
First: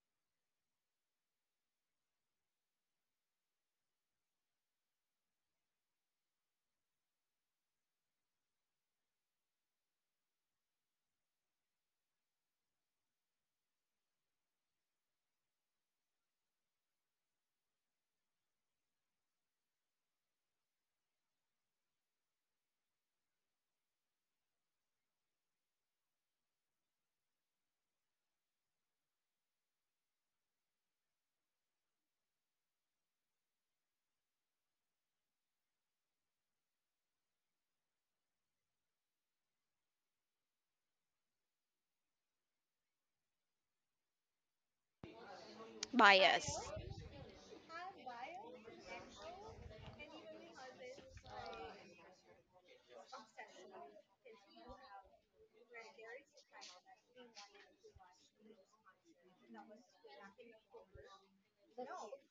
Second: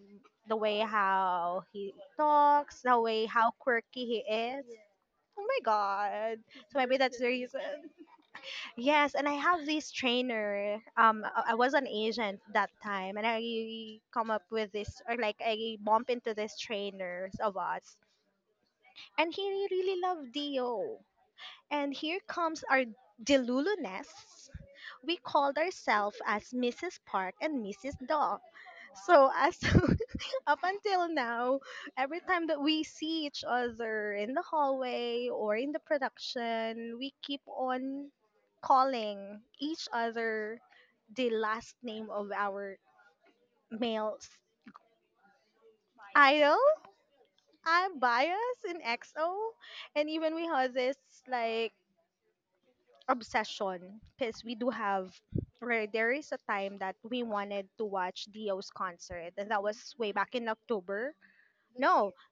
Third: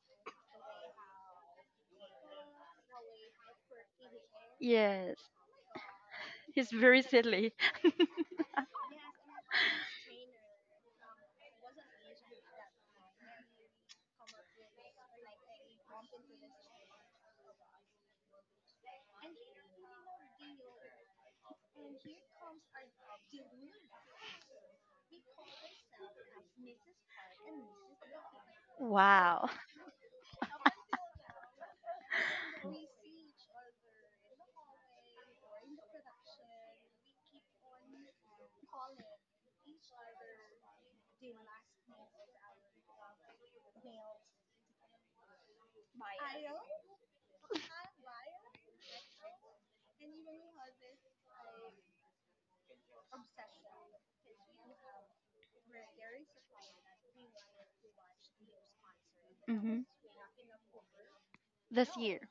The way how he talks, the way how quirky he is. Yes. Oh my god. He's So maybe very that's the silly. reason. Yes, and I have this trainer. I was an agent that time, and I come up with this, or like I bump into this trainers of us, and he really loved Dio. And here comes our Deluluness. We called ourselves as Mrs. Park and Mrs. Dog. So Wow. as up until now, every time that we see each other in the hallway or in the production, we keep on calling each other the last name of our male idol. Bias. I'm biased in XO, and even we have this like obsession because we do have, where there is a time that we wanted to watch Dio's concert, and that Mm-hmm. was way back in October. This No, year.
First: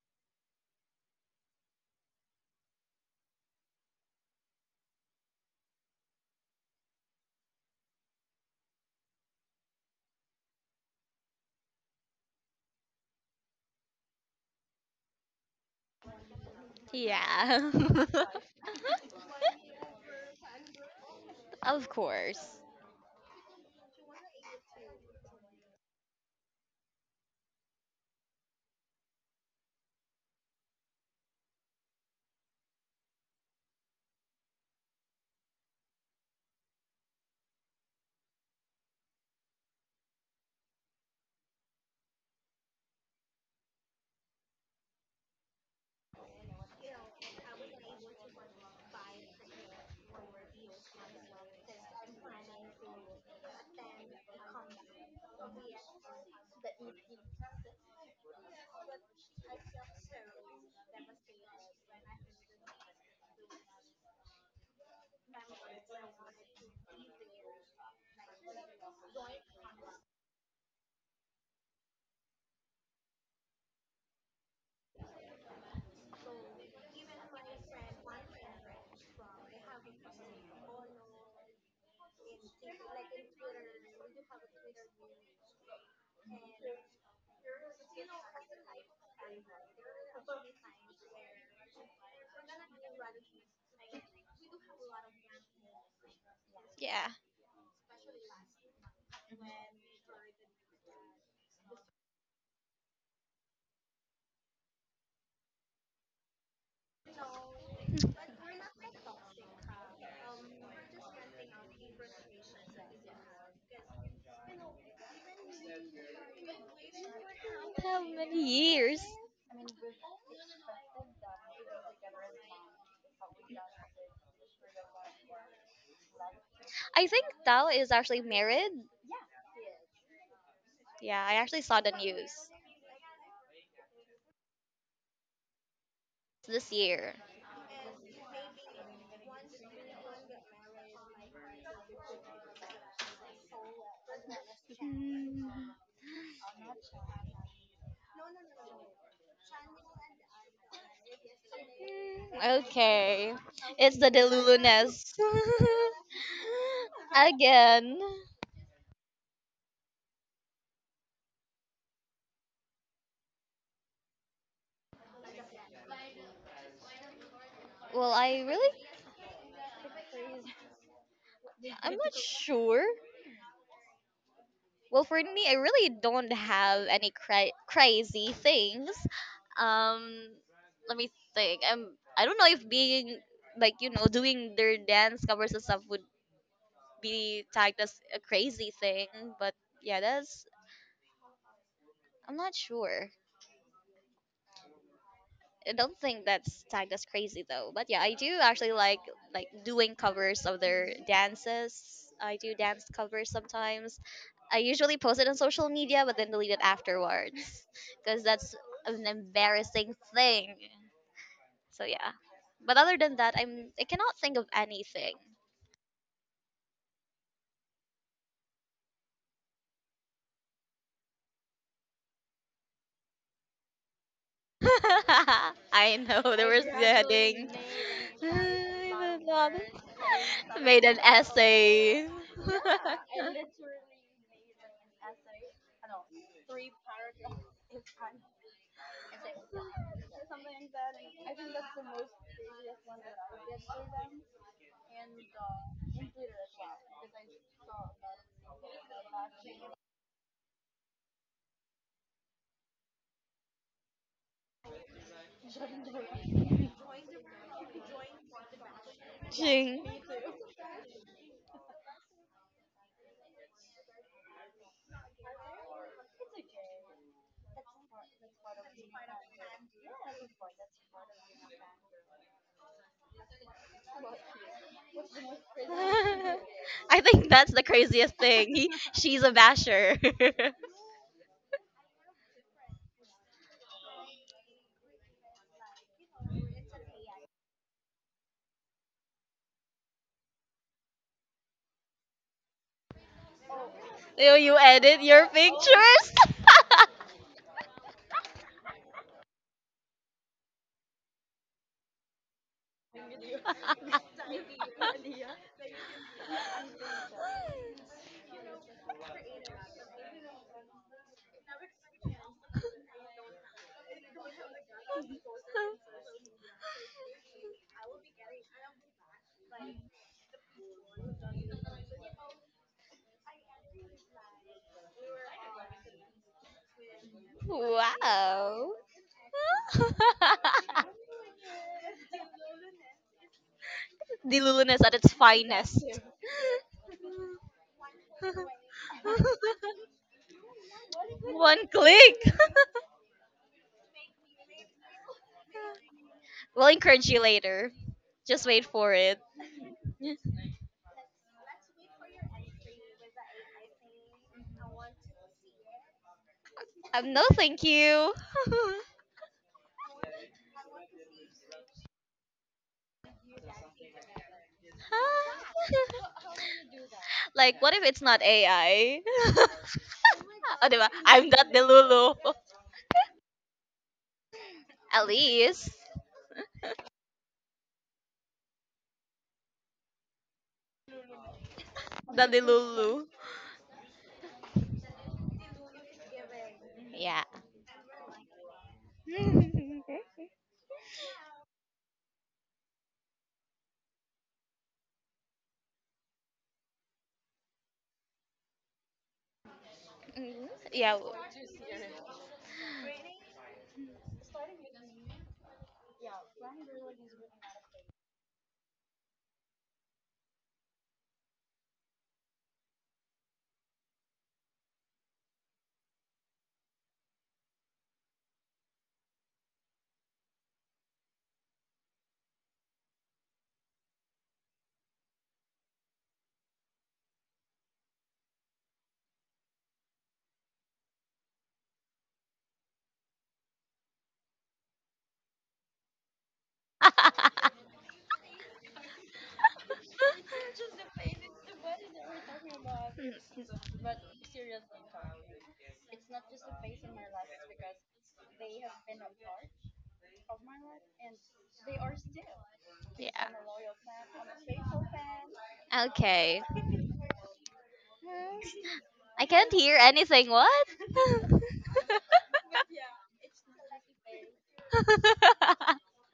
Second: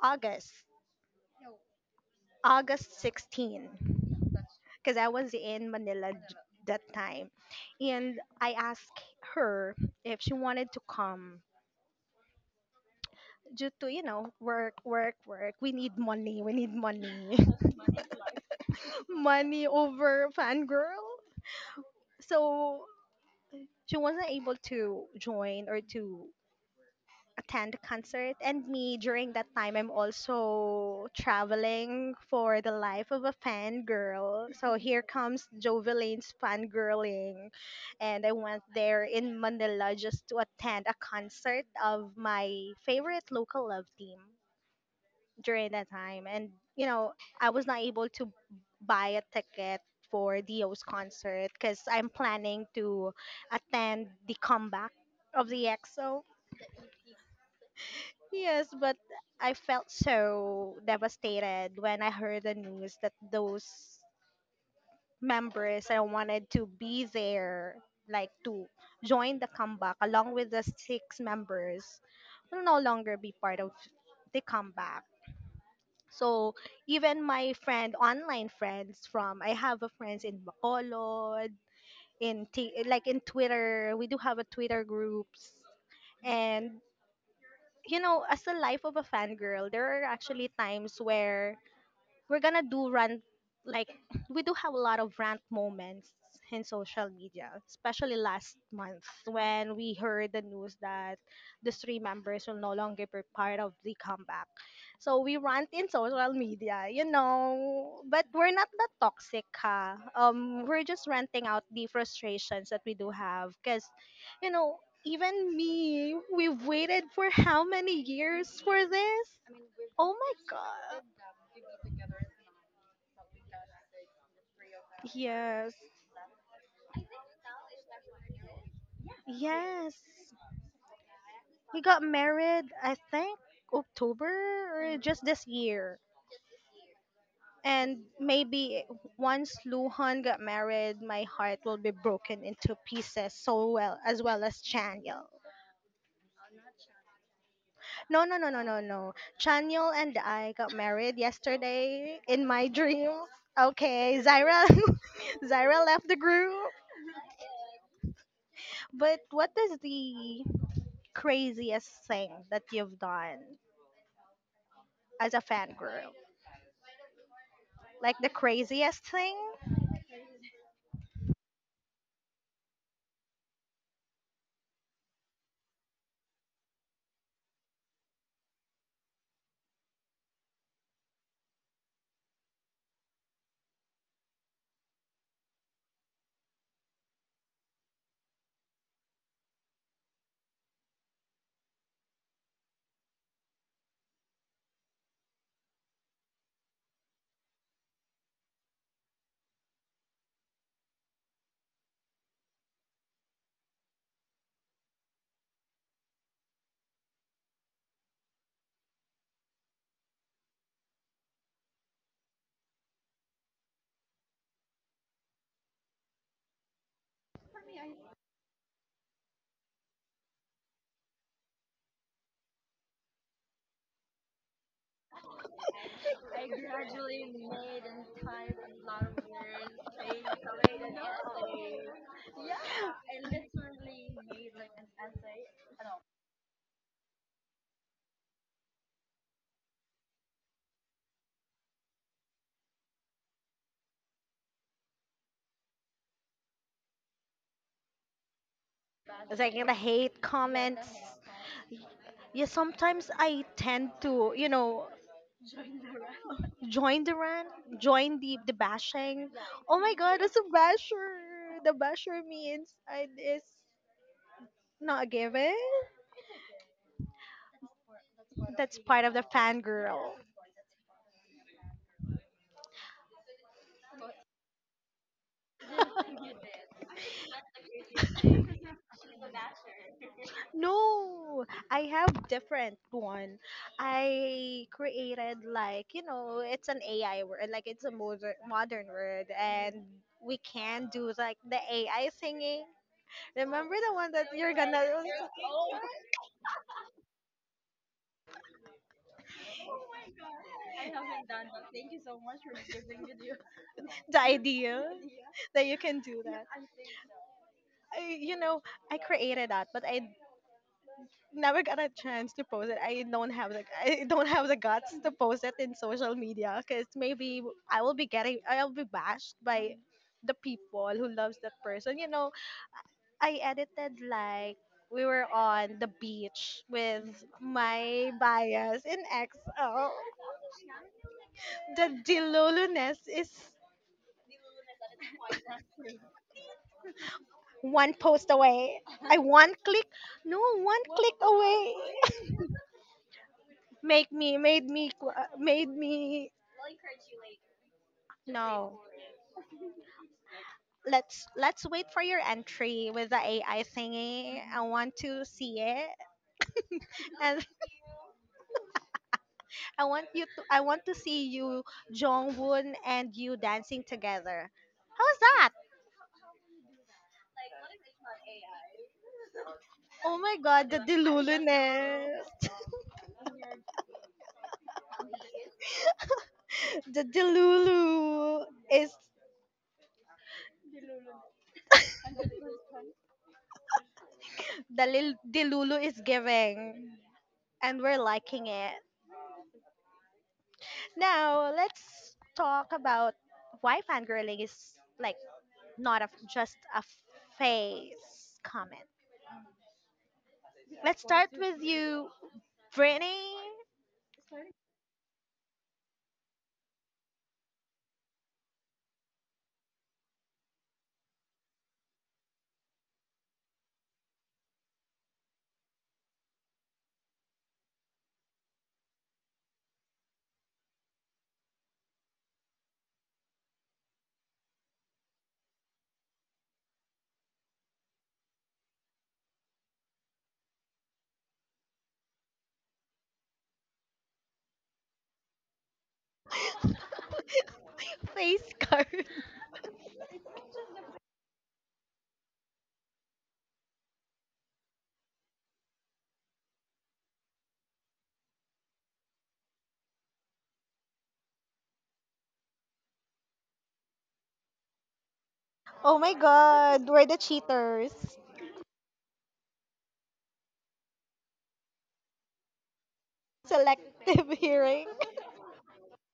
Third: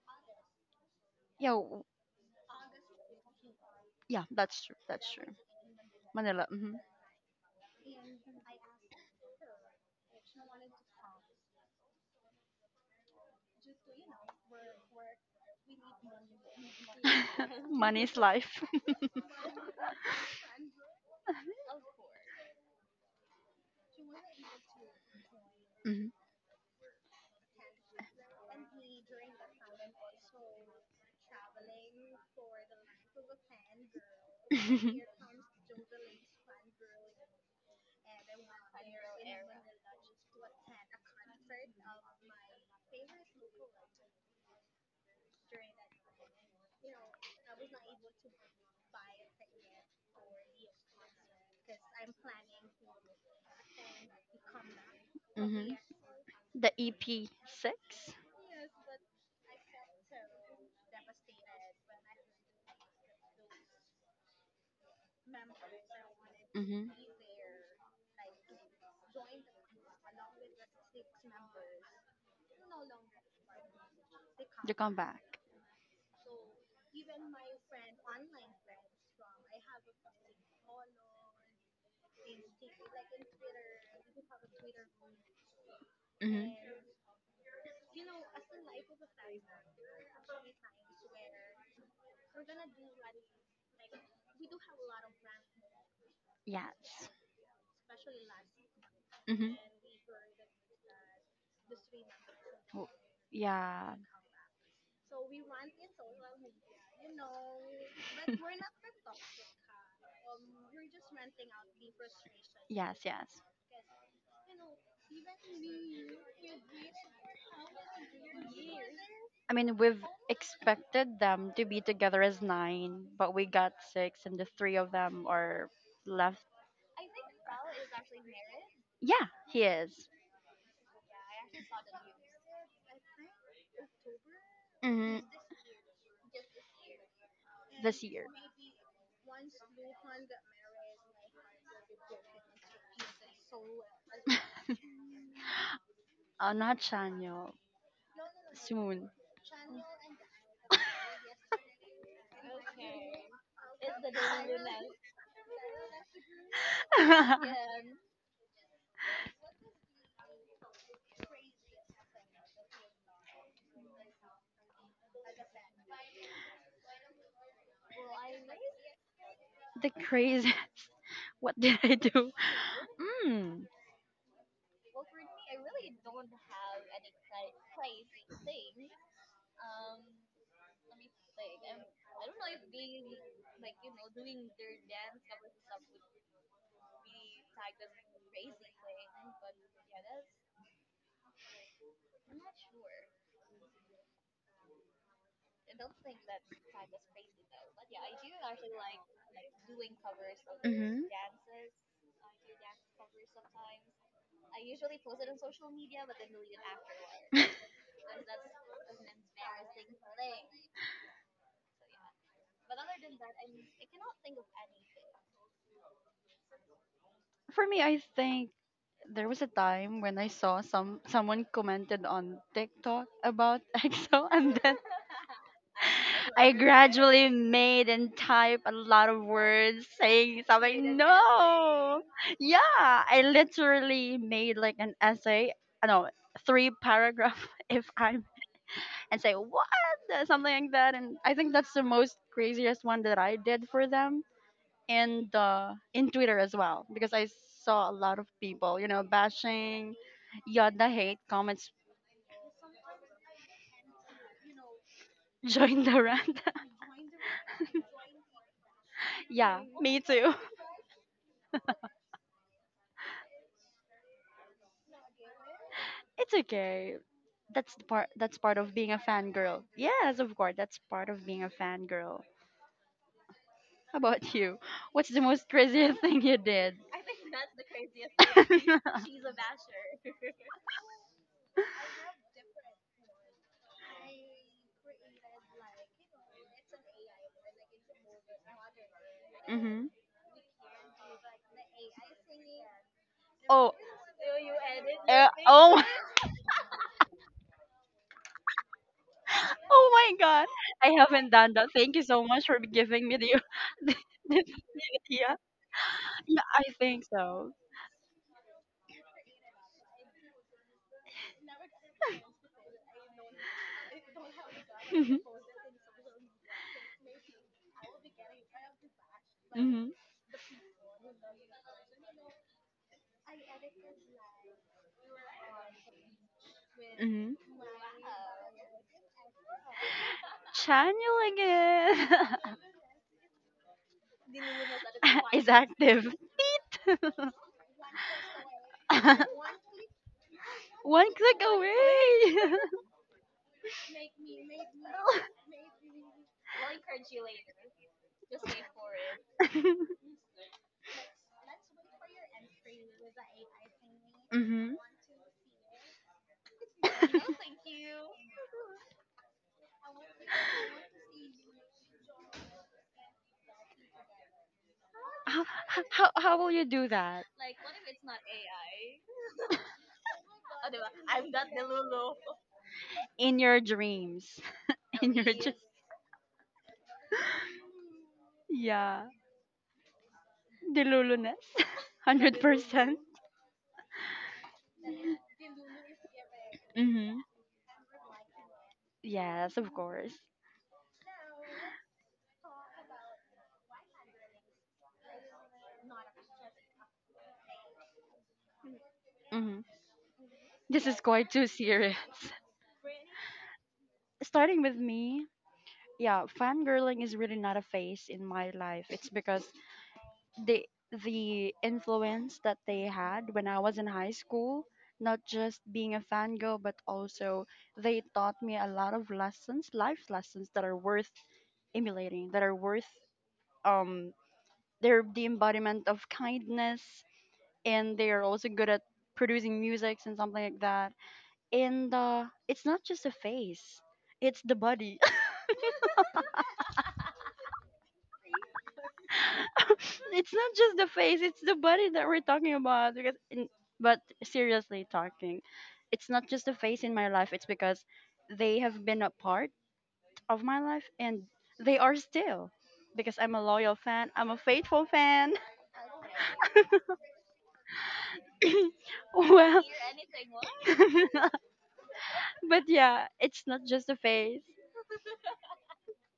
August. Yeah. W- August 16th yeah. That's true. because I That's true. was in Manila Manila. Mm-hmm. that time. And I asked her if she wanted to come due to, you know, work, work, work. We need money. We need money. Yeah. Money is life. Money over fangirl. of course. So she wasn't able to join or Mhm. to attend concert, and me during that time I'm also traveling for the life of a fangirl, so here Mhm. comes Joveline's fangirling, and I went there in Manila just to attend a concert of my favorite local love team during that time. And you know, I was not able to buy a ticket for Dio's concert because I'm planning to attend the comeback of the Mm-hmm. EXO. The EP six. Yes, but I felt so devastated when I heard the news that those members I wanted to Mm-hmm. be there, like to join the comeback along with the six members, will no longer be part of the The comeback. comeback. So even my friend, online friends from, I have a friends in Bacolod, in T, like in Twitter, we do have a Twitter groups, Mm-hmm. and you know, as the life of a fangirl, there are actually times where we're gonna do rant, like we do have a lot of rant moments in Yes. Yeah. social media, especially last month Mm-hmm. when we heard the news that the three members will no W- longer be part of yeah. the comeback. So we rant in social media, you know, but we're not that toxic, ha. We're just ranting out the frustrations that we Yes, do yes. have because, you know, even me, we've waited for how How many many years for years? this. I mean, we've Oh my god, expected them to be together as nine, but we got six, and the three of them are yes. left. I think Tao is actually married. Yeah, he Yes, is. Yeah, I actually saw he the got news married, I think, October or Hmm. just this year. this year. This And year. maybe once Luhan got married, my heart will be broken into pieces, so well as Chaniel. Mm. Not Chanyo. No, no, no, no, no, Soon. no. Chaniel and I got married yesterday in my dream. Okay. It's the Okay, Zyra, Deluluness. Zyra left the group. Again. But what is the craziest thing that you've done as a fan girl? Well, Like the I really, craziest thing, The craziest. What did I'm I not do? sure. Mm. Well, for me, I really don't have any crazy things. Um, let me think. I don't know if being like you know doing their dance covers and stuff would be tagged as a crazy thing, but yeah, that's I'm not sure. I don't think that's tagged as crazy though. But yeah, I do actually like doing covers of their Hmm. dances. I do dance covers sometimes. I usually post it on social media, but then delete it afterwards because that's an embarrassing thing. So yeah. But other than that, I cannot think of anything. For me, I think there was a time when I saw someone commented on TikTok about EXO, and then I know there I was gradually getting made and typed a lot of words saying made something. an No, essay. yeah, I literally made like an essay. I know, three paragraph if I'm and say what. Something like that. And I think that's the most craziest one that I did for them, and in Twitter as well because I saw a lot of people, you know, like the bashing, hate yada comments. hate comments. Yeah, sometimes I tend to, you know, Join the rant. join the rant, join the bashing. Yeah, Oh Ching. my me god, too. it's a basher. The basher means I, it's not a given. It's okay. That's the part, that's part of That's being a part of the fangirl. fangirl. Yes, of course, that's part of being a fangirl. How about you? What's the most craziest thing you did? I think that's the craziest thing. He, she's a basher. No, I have different one. I created like, you know, it's an AI word, like it's a modern word, and Hmm. we can do like the AI singing. Oh, Remember the one that you're you gonna edit your oh, pictures? oh my god. I haven't done that. Thank you so much for giving me the, the, The idea idea. that you can do Yeah, that. I think so. I, you know, I created that, but I never got a chance to post it. I don't have the guts to post it in social media because maybe I'll be bashed by Hmm. the people who loves that person. You know, I edited like we were on the beach with Mhm. my wow. bias in XO. Channeling The it. deluluness is Diluliness at its Is finest. active. Beep. one post away. I one click, no One One click click One away. click. away. Make me made me qu- made me we'll encourage you later. Just wait No. for it. Let's wait for your entry with the AI thingy. I Hmm. want to see it, no, and thank you. I want to see you, Jongwoon, and you dancing together. How's How, Huh? that? how will you do that? Like, what if it's not AI? oh, Oh my God, the diba? I'm not the Lulu. deluluness, In your dreams. At In your dreams. least, the delulu is Yeah. Deluluness. not the 100%. Lulu. the delulu is giving, Mm-hmm. Yeah. and we're liking it. Yes, of course. Now let's talk about why fangirling is like not a, just a phase comment. Hmm. This yeah. is Let's w- quite start too with serious. you, Brittany. Starting with me, yeah, fangirling is really not a phase in my life. It's because the the influence that they had when I was in high school, not just being a fangirl, but also they taught me a lot of lessons, life lessons that are worth emulating, that are worth, um they're the embodiment of kindness, and they are also good at producing musics and something like that. And it's not just a face, it's the body. Face card. It's not just the face, it's the body that we're talking about. Because, Mm, in, but seriously talking, it's not just the face in my life. It's because they have been a part of my life, and they are still. Because yeah. I'm a loyal fan, I'm a faithful fan. Oh my Okay. god, we're the cheaters. I can't Well, hear anything. What? but yeah, it's not just the Selective face. hearing.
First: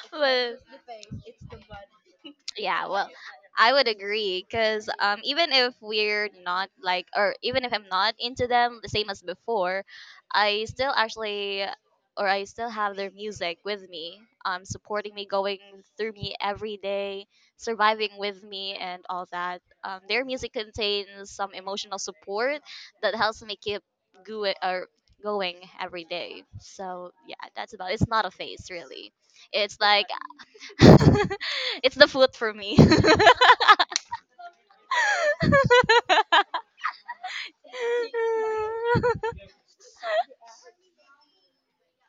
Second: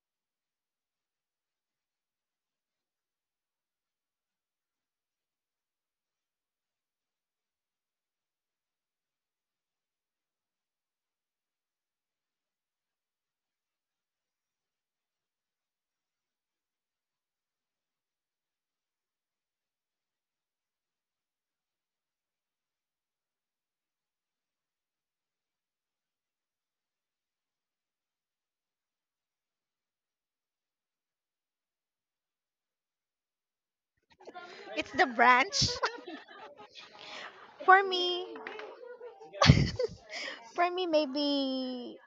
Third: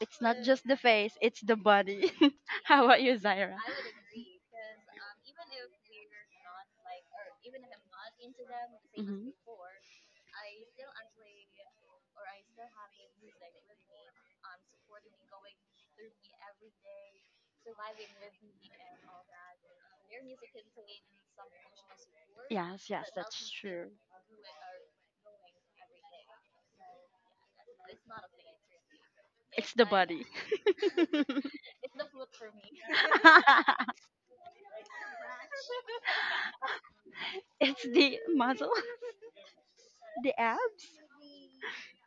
It's not but just the face. It's the body. How yeah, about well, you, Zaira? I would agree because even if we're not like, or even if I'm not into them the same as Mhm. before, I still actually, or I still have their music with me, supporting me, going through me every day, surviving with me, and all that. Their music contains some emotional support Yes, yes, that helps that's me keep true. go- or going every day. So yeah, that's about. It's not a phase really. It's It's the like body. It's it's the food for me. It's the branch. For the me, muscle, the abs. maybe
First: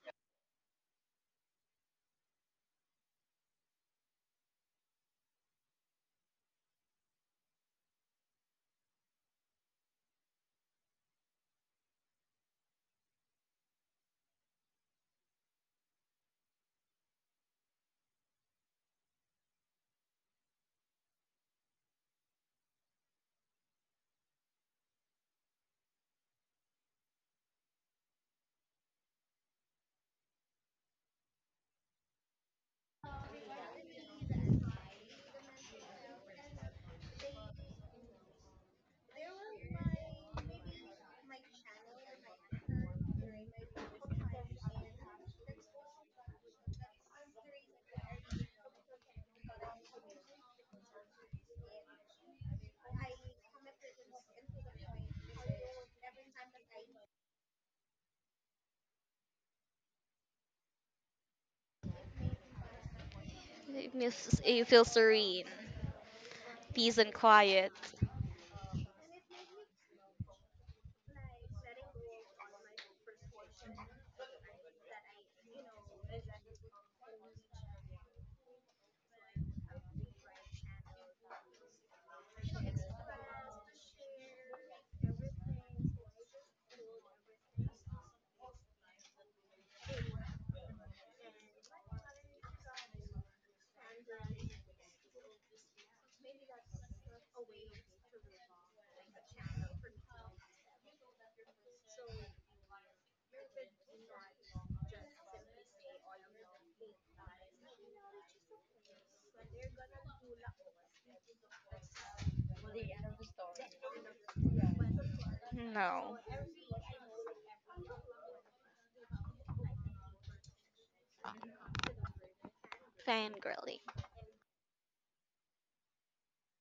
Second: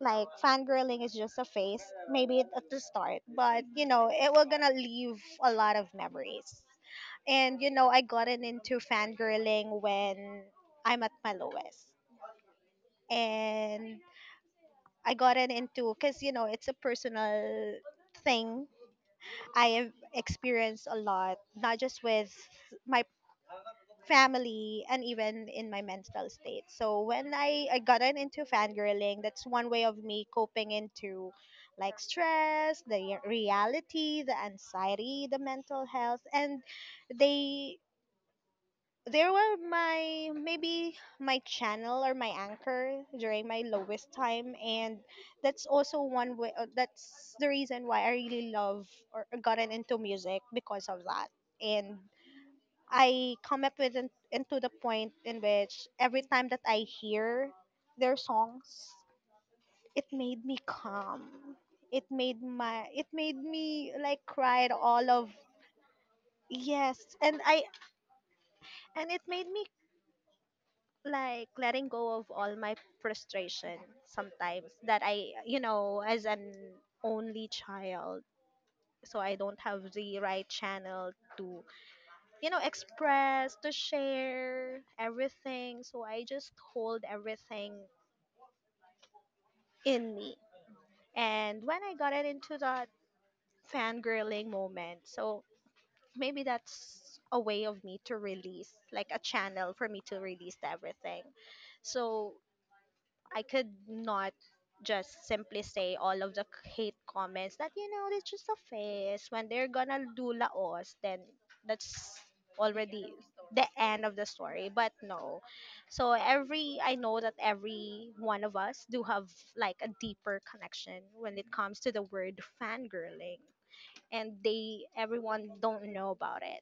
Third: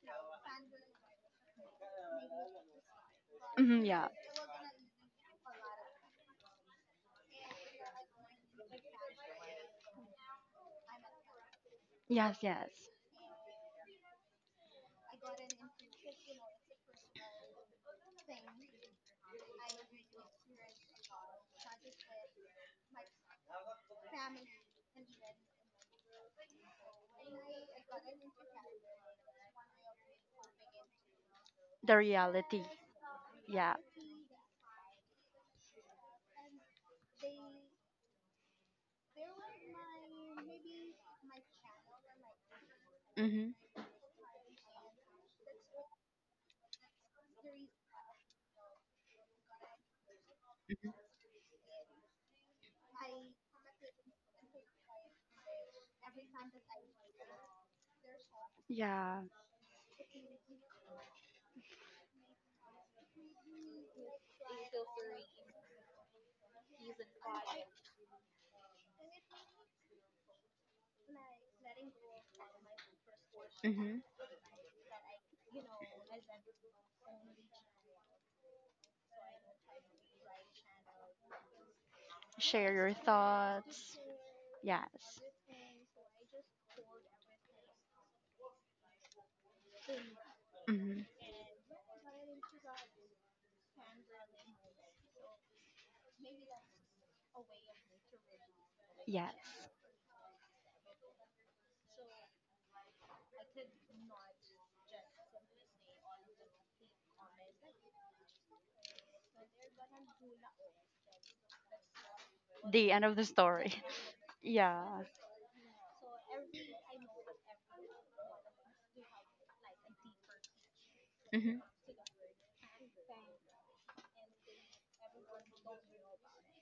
like fangirling is just a phase, maybe at the start, but Mhm, you yeah. know, it will gonna leave a lot of memories. And you know, I gotten into fangirling when I'm at my lowest. Yes, yes. And I gotten into because you know it's a personal thing. I have experienced a lot, not just with my family and even in my mental state. So when I gotten into fangirling, that's one way of me coping into The like reality. stress, the Yeah. reality, the anxiety, the mental health, and they there were my maybe my channel or my anchor during Mhm. my lowest time, and that's also one way. That's the reason why I really love or gotten into music because Mhm. of that. And I come up with an, into the point in which every time that I hear their songs, Yeah. it made me calm. It made me It like makes you cried feel all of, serene, peace yes, and and I quiet. and it made me like letting go of all my frustration Mhm. sometimes that I, you know, as an only child, so I don't have the right channel to, you know, Share your express, to thoughts. share Yes. everything. So I just hold everything in me. Mhm. And when I got it into that fangirling moment, so maybe that's a way of me to release, like a Yes. channel for me to release everything. So I could not just simply say all of the hate comments that you know it's just a phase when they're gonna do laos, then that's The end already of the the story. end of the story, but Yeah. no. So No, every, I know that every one of us do have like a deeper connection when it Mhm. comes to the word fangirling, fangirling, and they everyone don't know about it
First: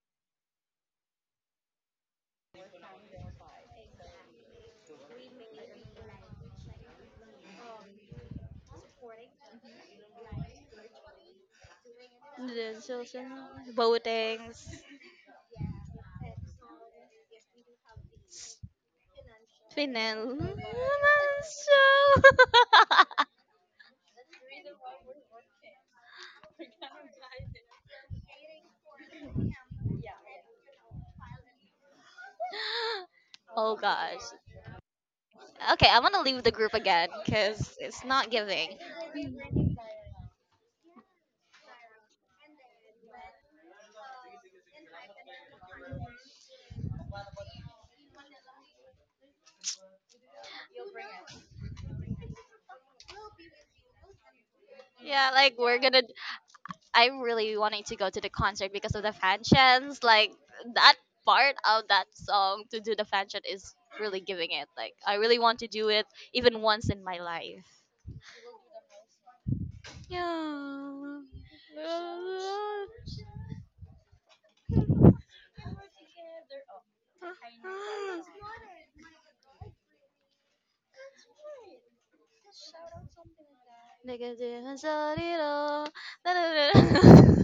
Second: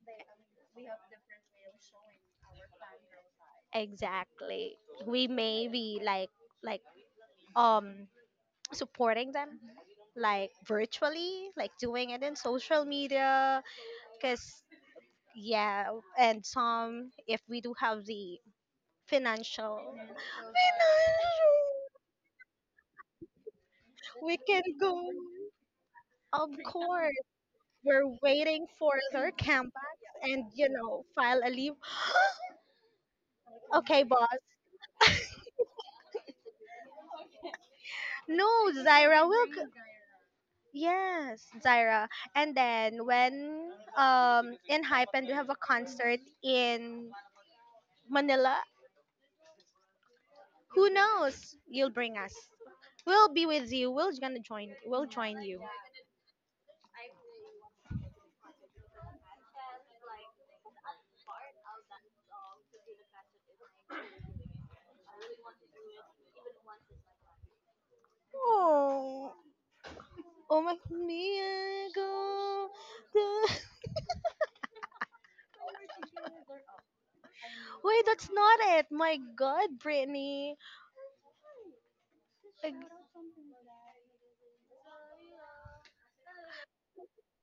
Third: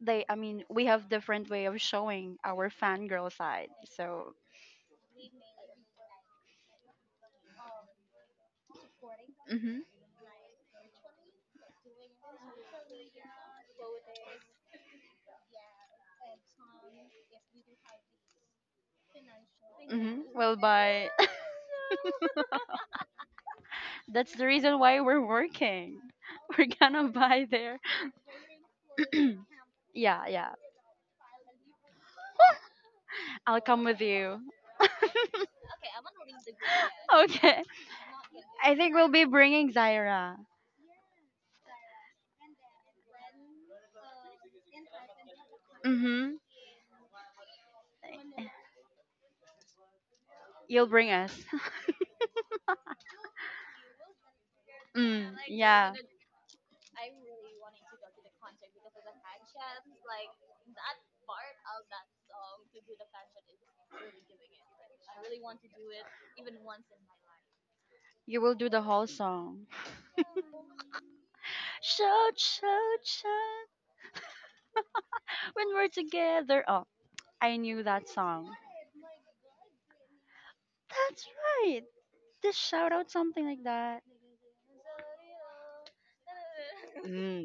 They, I mean, we have different way of showing our fangirl side. So, exactly. We may be like, like um supporting them mhm. like virtually, like doing it in the social children, media. Because, boatings, yeah, and some, if we do have the financial, Finel. Mhm. We'll buy. financial, That's we the can reason go. why we're working. Of We're gonna course, buy there. we're waiting for their comebacks Yeah, and, yeah. you know, file a leave. I'll oh come with Okay, gosh. boss. you. Okay, I'm gonna leave the group again Okay. because it's not No, I giving. think we'll be Zaira will. Bringing Zaira. Yes, Zaira. And then when in Hype and we have a concert Mhm. in Manila, You'll who bring us. knows? You'll bring us. We'll be with you. We'll gonna join. We'll Yeah, Mm, join like you. we're yeah. gonna I'm really wanting to go to the concert because of the fan chants. Like that part of that song to do the fan chant is really giving it. Like I really want to do it even once in my life. You will do the whole Oh, song. oh my Shout, amigo. shout, shout. When we're together. Oh, I knew Wait, that that's song. not it. My God, Brittany. That's right. Just Ag- shout out something like that.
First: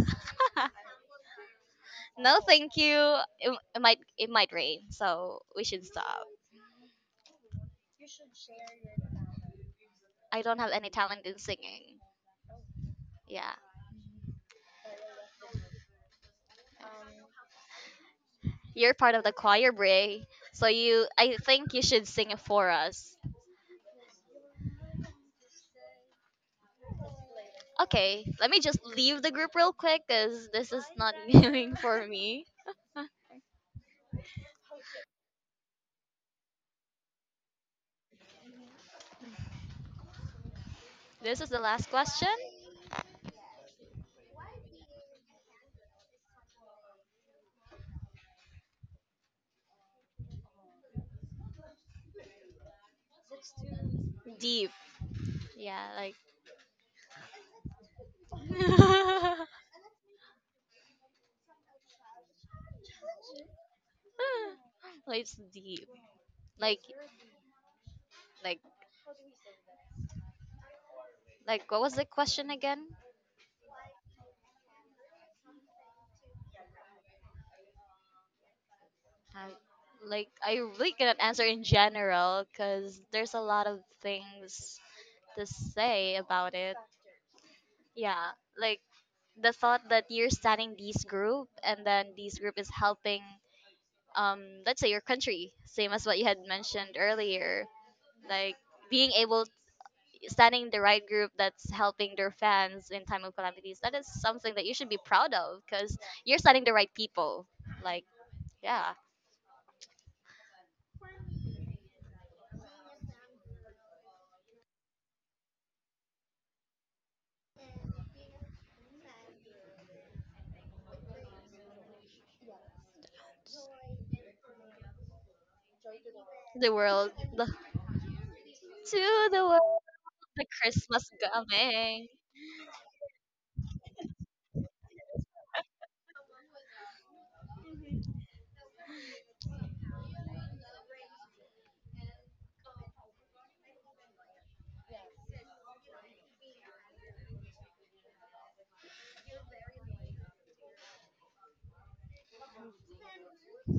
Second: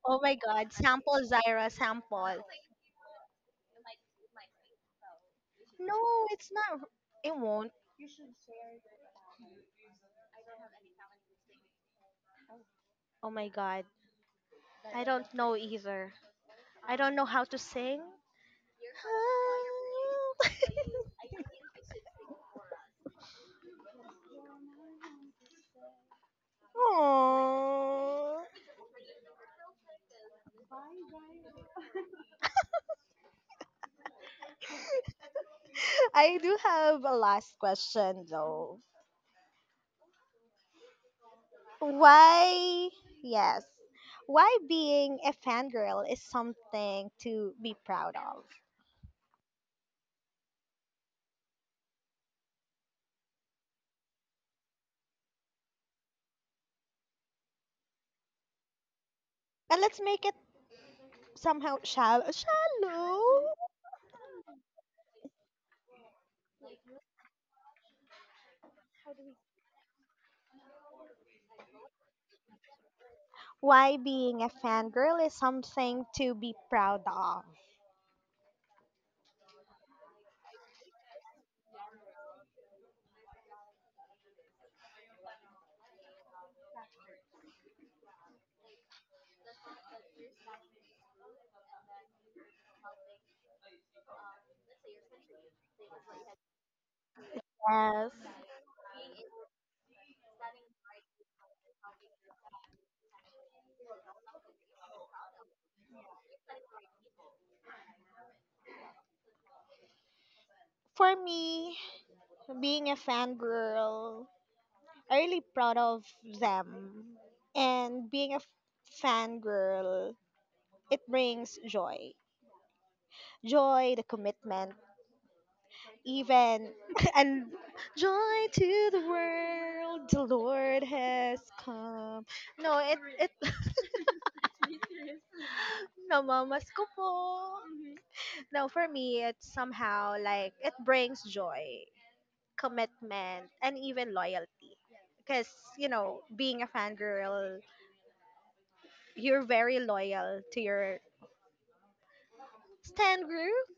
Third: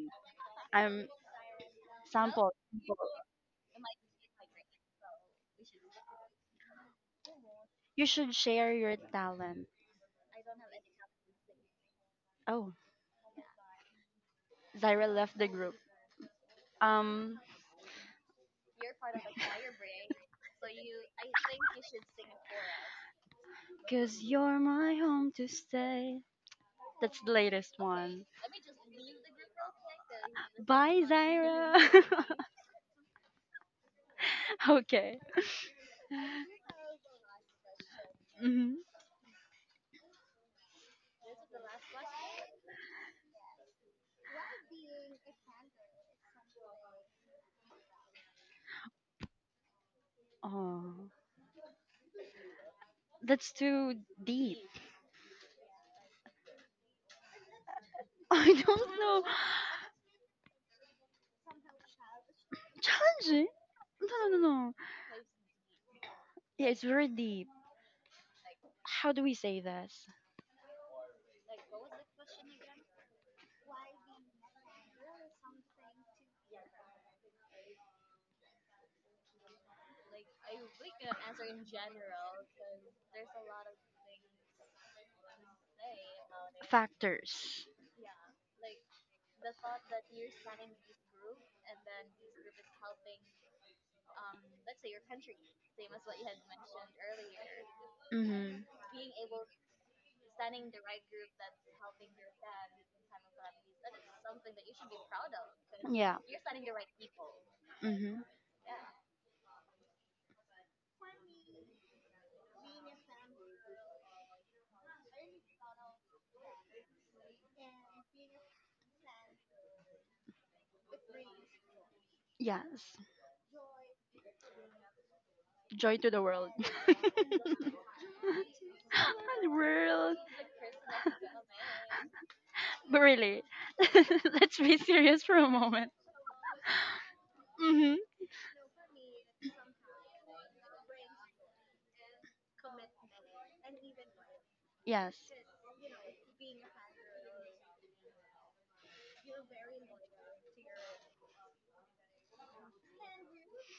Oh my God, I'm sample Zyra, no, sample. sample. thank you. It, it might rain, so we should stop. No, it's not. It won't. You should share your talent. I don't have any talent in singing. Oh, Oh my Yeah, God, I Zyra don't left the know group. either. I don't know Um, how to sing. you're part of the choir, Bray. So you, I think you should sing it for us. cause you're my home to stay. It's the latest Okay, one. Aw. let me just leave the group real quick because this is Bye, not Zyra. going for me. Okay. I do have a last question though. Hmm. This is the last question. Why, yes, why being a fangirl is something to be proud of. Oh, that's too deep. Deep. Yeah, like I don't know. And let's make it somehow shallow. Shallow? Challenging? No, no, no, no. like it's deep. Yeah, Like it's very deep. like How do we say this? like what was the question again? Why being a fangirl is something to be proud of. Um, like I really cannot answer in general because there's a lot of things to say about it. Factors. Yeah, like the thought that you're starting this group and then this group is helping let's say your country same as what you had mentioned earlier Yes. like Mm-hmm. being able standing the right group that's helping their fans in time of calamities that is something that you should be proud of because Yeah. you're standing the right people like Mm-hmm. yeah For me, being a fangirl, I'm really proud of them. And being a fangirl, it brings joy. Yes. Joy, the commitment, Joy to the world. even the world the, and to The joy to the the world world, world. the the lord christmas has coming come. no it But it really, let's be serious for a moment. namamas ko po. Mm-hmm. No, for me it's somehow like it brings joy, commitment, and even loyalty, Yes. because you know being a fangirl, you're very loyal to your stand group,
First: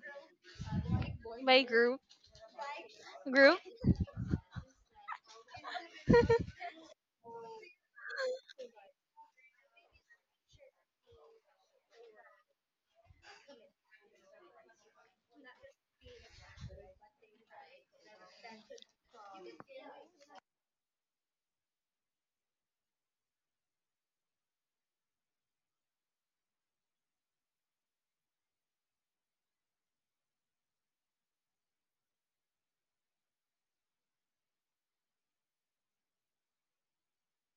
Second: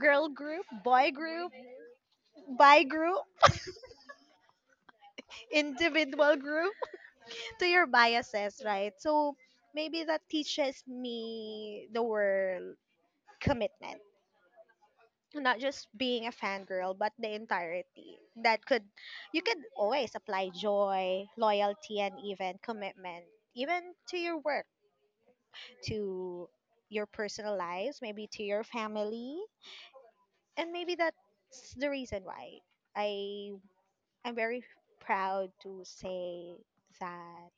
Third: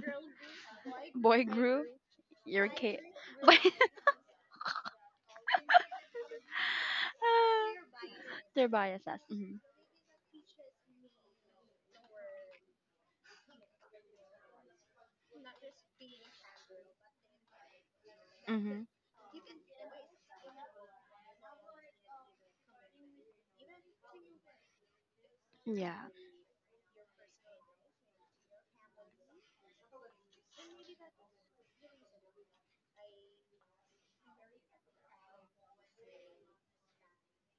girl group, boy Boy group, my group. group Your bi kid. group, But group. individual group, to your biases, they're right? biases. So Mm-hmm. maybe that teaches me the word commitment. Not just being a fangirl, but the entirety. That Mm-hmm. could, you could always apply joy, loyalty, and even commitment. Even to your work, Yeah. to your personal lives, maybe to your family. And maybe that's the reason why I I'm very proud to say that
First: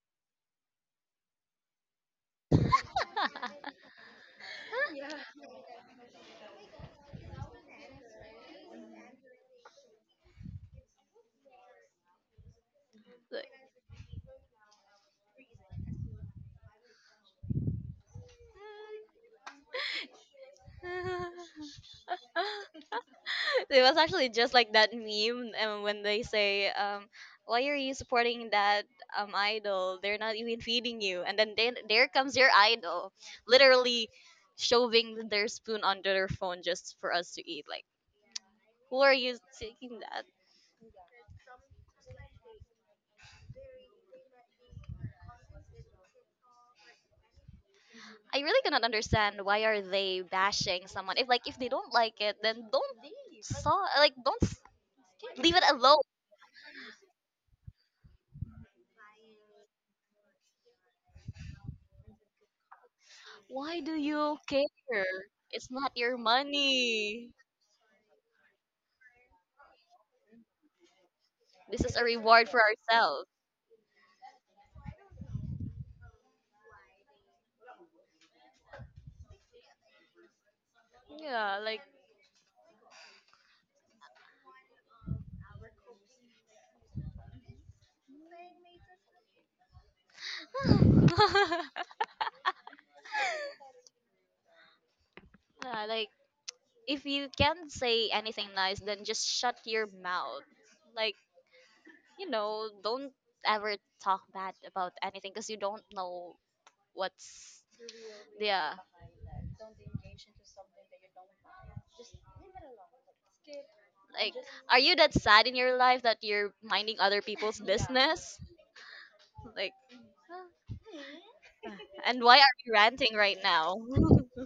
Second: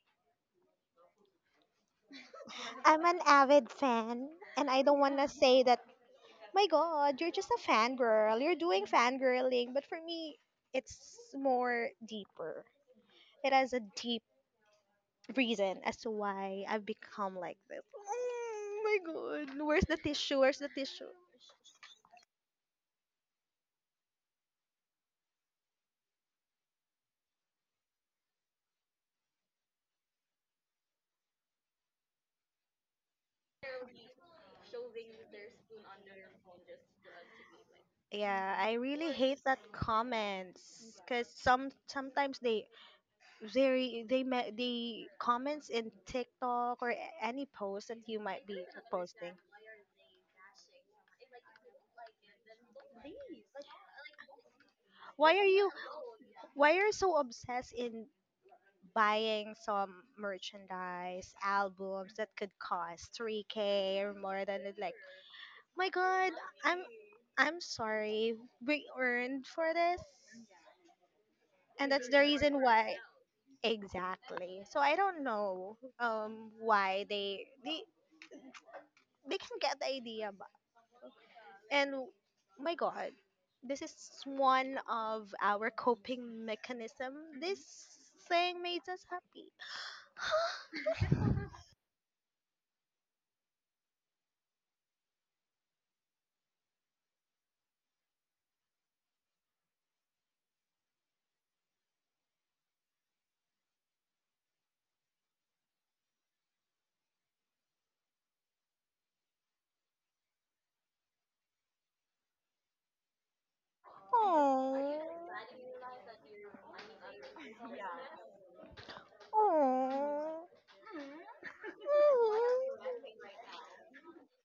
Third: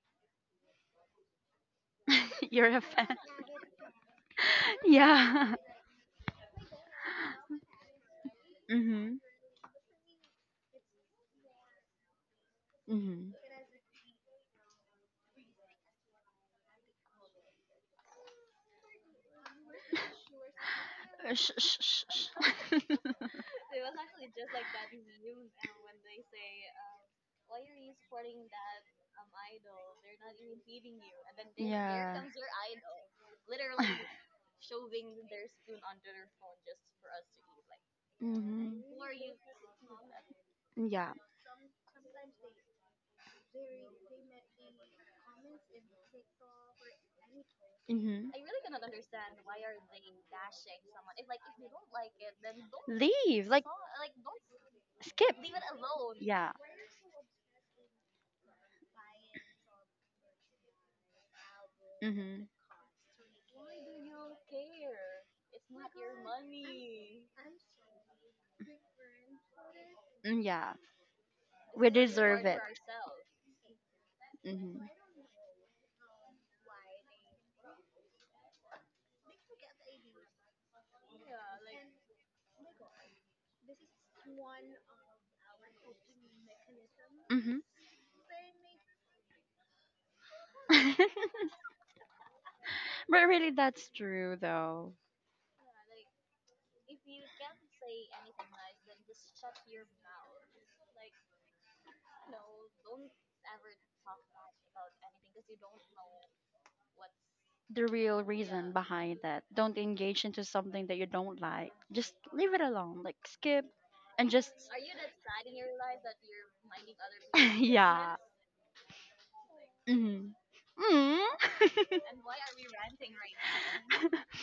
You're a I'm fan. an avid fan, and I don't want to Yeah. say that, my God, you're just a fangirl, you're doing Mhm. fangirling. But for me, it's more deeper. Mhm. It has a deep reason as to why I've become like this. Oh my God. Where's the tissue? Where's the tissue? Sh- sh- sh- sh- It was actually just like that meme, and when they say, "Why are you supporting that idol? They're not even feeding you." And then they, there yeah. comes your idol, literally shoving their spoon under their phone just for us to eat. Like, Yeah, I Mhm. who really are you hate that taking that? comments Yeah. because sometimes they very they comments in TikTok or any post that you Mhm. I might really be cannot posting. understand why are they bashing someone. If like if they don't like it, then don't Leave. Like, saw like don't s- Why skip. are leave it you alone. Yeah. why are you so obsessed in buying some merchandise, albums that Mhm. could cost Why do 3k or you more care? than it, like, It's not my your god, I'm money. I'm sorry. We earned for this. Mm, yeah. This We is And a that's the deserve reward for it. reason why, ourselves. exactly. Mhm. So I don't know why they they can get the idea, but Yeah, like and my god, this is one of our coping mechanism. This Mhm. thing made us happy. But really, that's true though. yeah, like if you can't say anything nice, then just shut your mouth. Like you know, don't ever talk bad about anything because you don't know what's The real yeah. reason behind that. Don't engage into something that you don't like. Just leave it alone. Like, skip and Like, just Oh. are you that sad in your life that you're minding other people's yeah. business? Like, Mm-hmm. Oh. Mm. and why are you ranting right now?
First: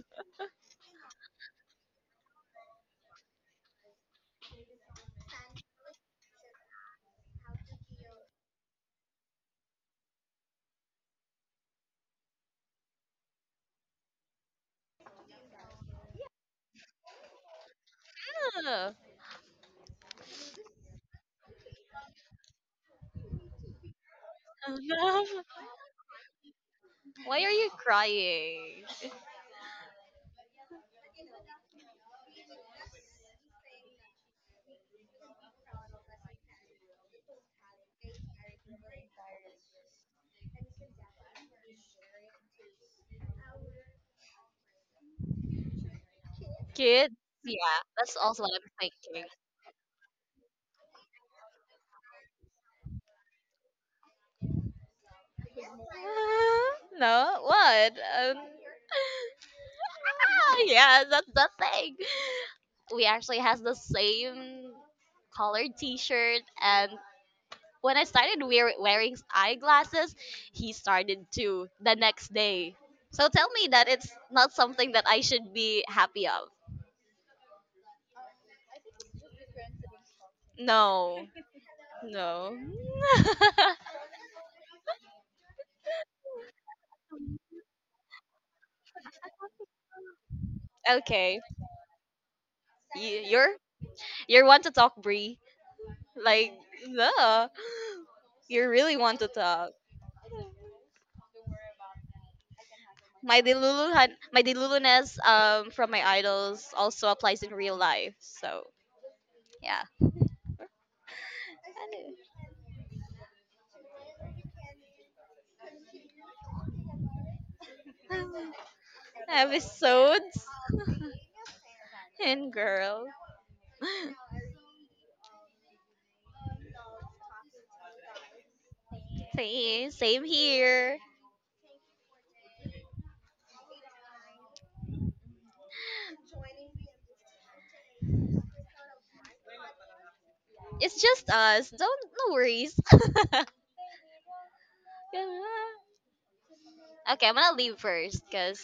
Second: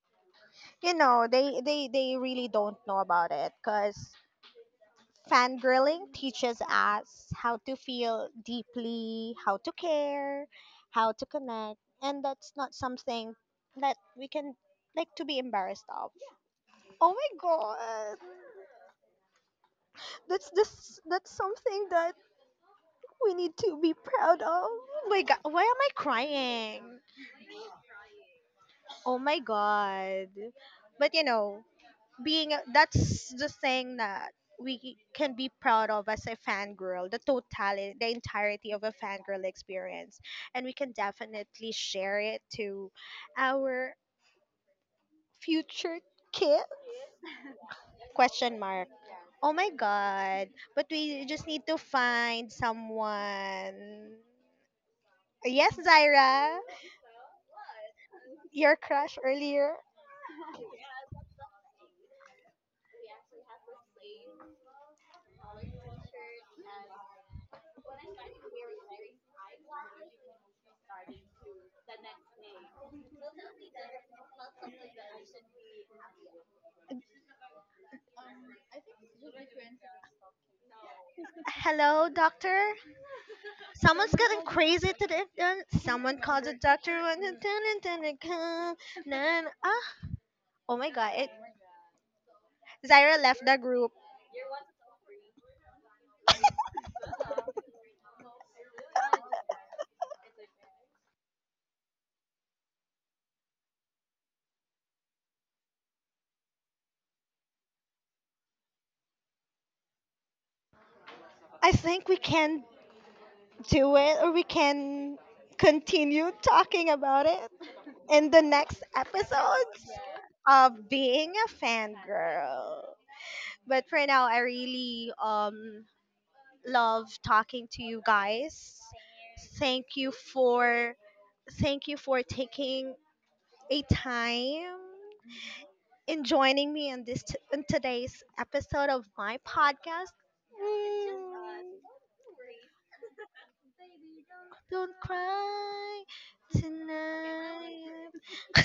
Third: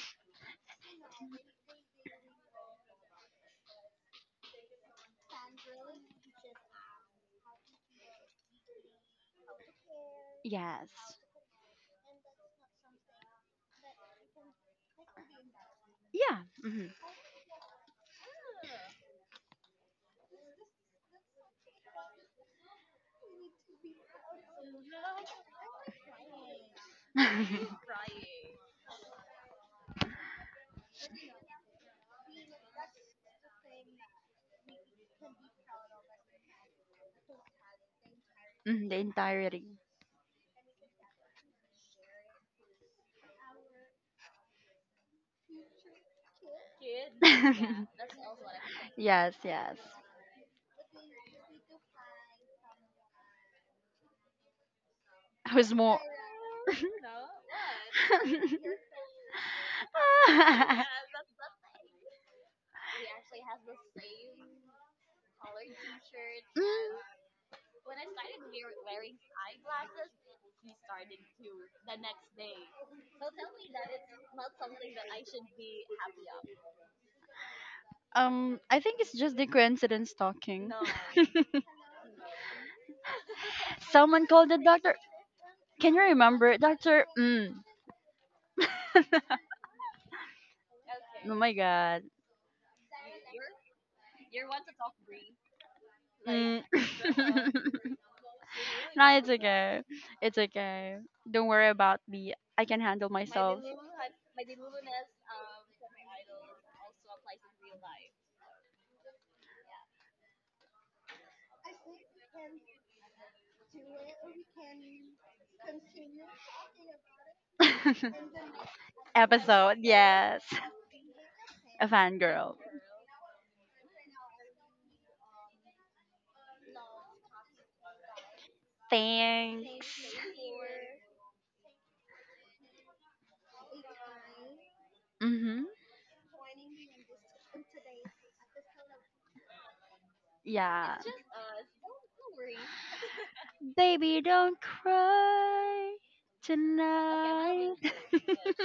You know, they really don't know about it because fangirling teaches us how to feel deeply, how to care, Yes. how to connect, and that's not something that we can like to be embarrassed of. Yeah. Oh my god. Yeah. That's something that we need to be proud of. Oh my god, why am I crying? why are you Mm-hmm. crying, Oh my God. But you know, that's the thing that we can be proud of as a fangirl, the totality, the entirety of a The fangirl entirety. experience. And we can definitely share it to our future kid? kids? Yeah, that's also what Question I'm mark. thinking. Yes, Oh my yes. God. But we just need to find someone. Who's Yes, more Zaira, no, what? Your crush earlier. ah, mm, yeah, that's the thing. We actually has the same colored T-shirt, and when I started wearing eyeglasses, he started too the next day. So tell me that it's not something that I should be happy of. I think it's just the coincidence talking. No, Hello, no. doctor. Someone's Someone getting called the crazy doctor. today. Can you Someone called the remember doctor. Dr. Mm? Ah. Oh my god. Oh okay, my god. you, Zyra left you're the group. you're one to talk, Bree. Like, Mm. no, you really No, want to it's talk. okay. It's okay. Don't worry about me. I can handle My myself. delulu my deluluness from my idols also applies in real life. So yeah, I think we can do it, or we can continue talking about it in the next Episode, episodes yes. episodes of being a A and fangirl. fangirl. girl. But for now, I really love talking to you guys. Thank Same, you Thanks. same for here. Thank you for taking a time Mm-hmm. in joining me in in today's episode of my podcast. Yeah. It's just Mm, us. Don't no worries. Baby, don't don't cry cry okay, I'm gonna tonight. leave tonight. first, cause.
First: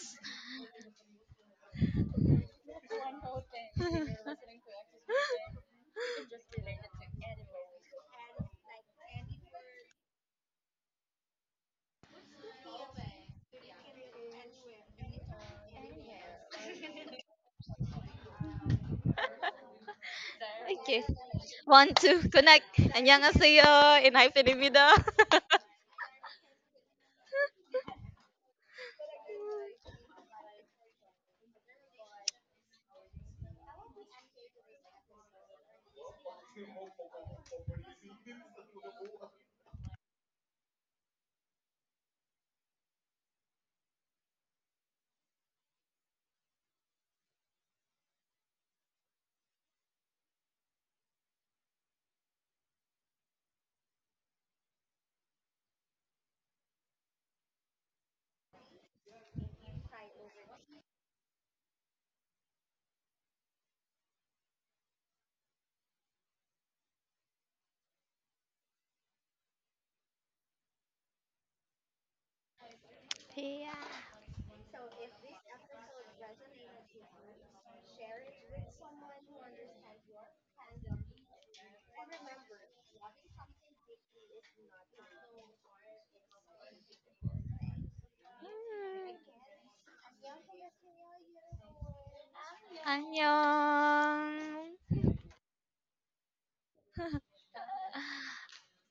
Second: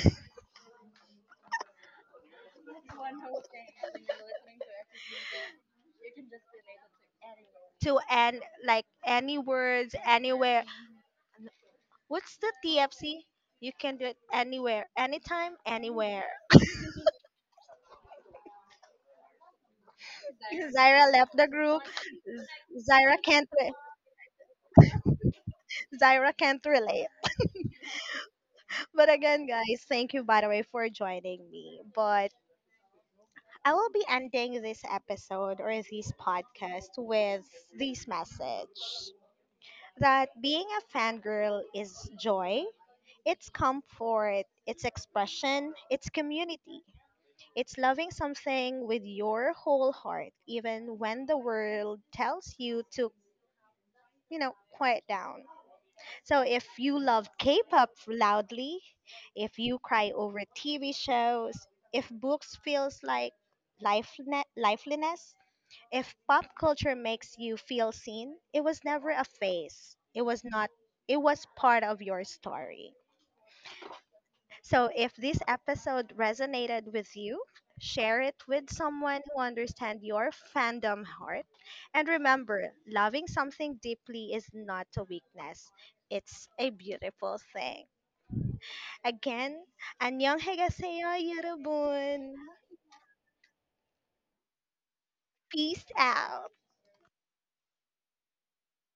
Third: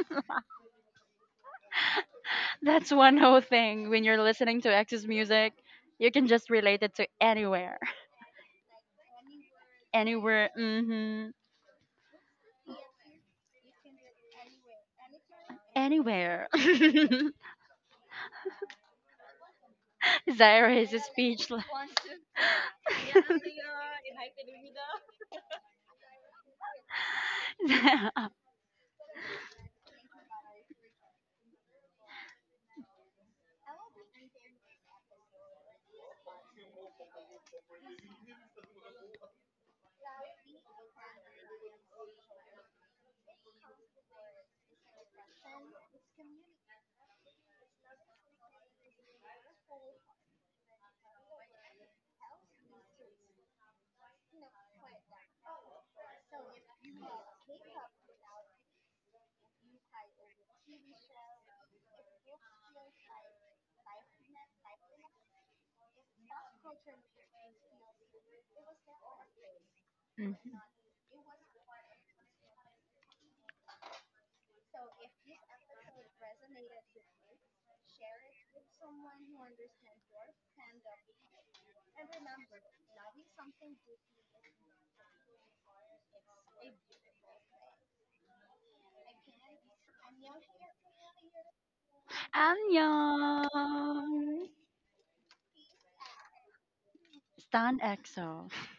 That's one whole thing. When you're listening to X's music, you can just relate it to anywhere. To end like any words Anywhere. anywhere. Mm-hmm. What's the TFC? You can do it anywhere, anytime, anywhere. Anywhere. Zaira is okay, Zaira left the speechless. group. 1 2 connect. Z- Zaira can't. 안녕하세요 re- in hyphen 입니다. Zaira can't relate. But again, guys, thank you by the way for joining me. But I will be ending this episode or this podcast with this message that being a fangirl is joy, it's comfort, it's expression, it's community. It's loving something with your whole heart, even when the world tells you to, you know, quiet down. So if you love K pop loudly, if you cry over TV shows, if books feels like lifeliness, if pop culture makes you feel seen, it was never a phase. It was not it was part of your story. So if this episode resonated with you, share it with someone who understands your fandom heart. And remember, loving something deeply is not a weakness. It's a beautiful thing. Again, 안녕히 가세요, 여러분. Annyeong. 안녕. Peace out. Stan EXO.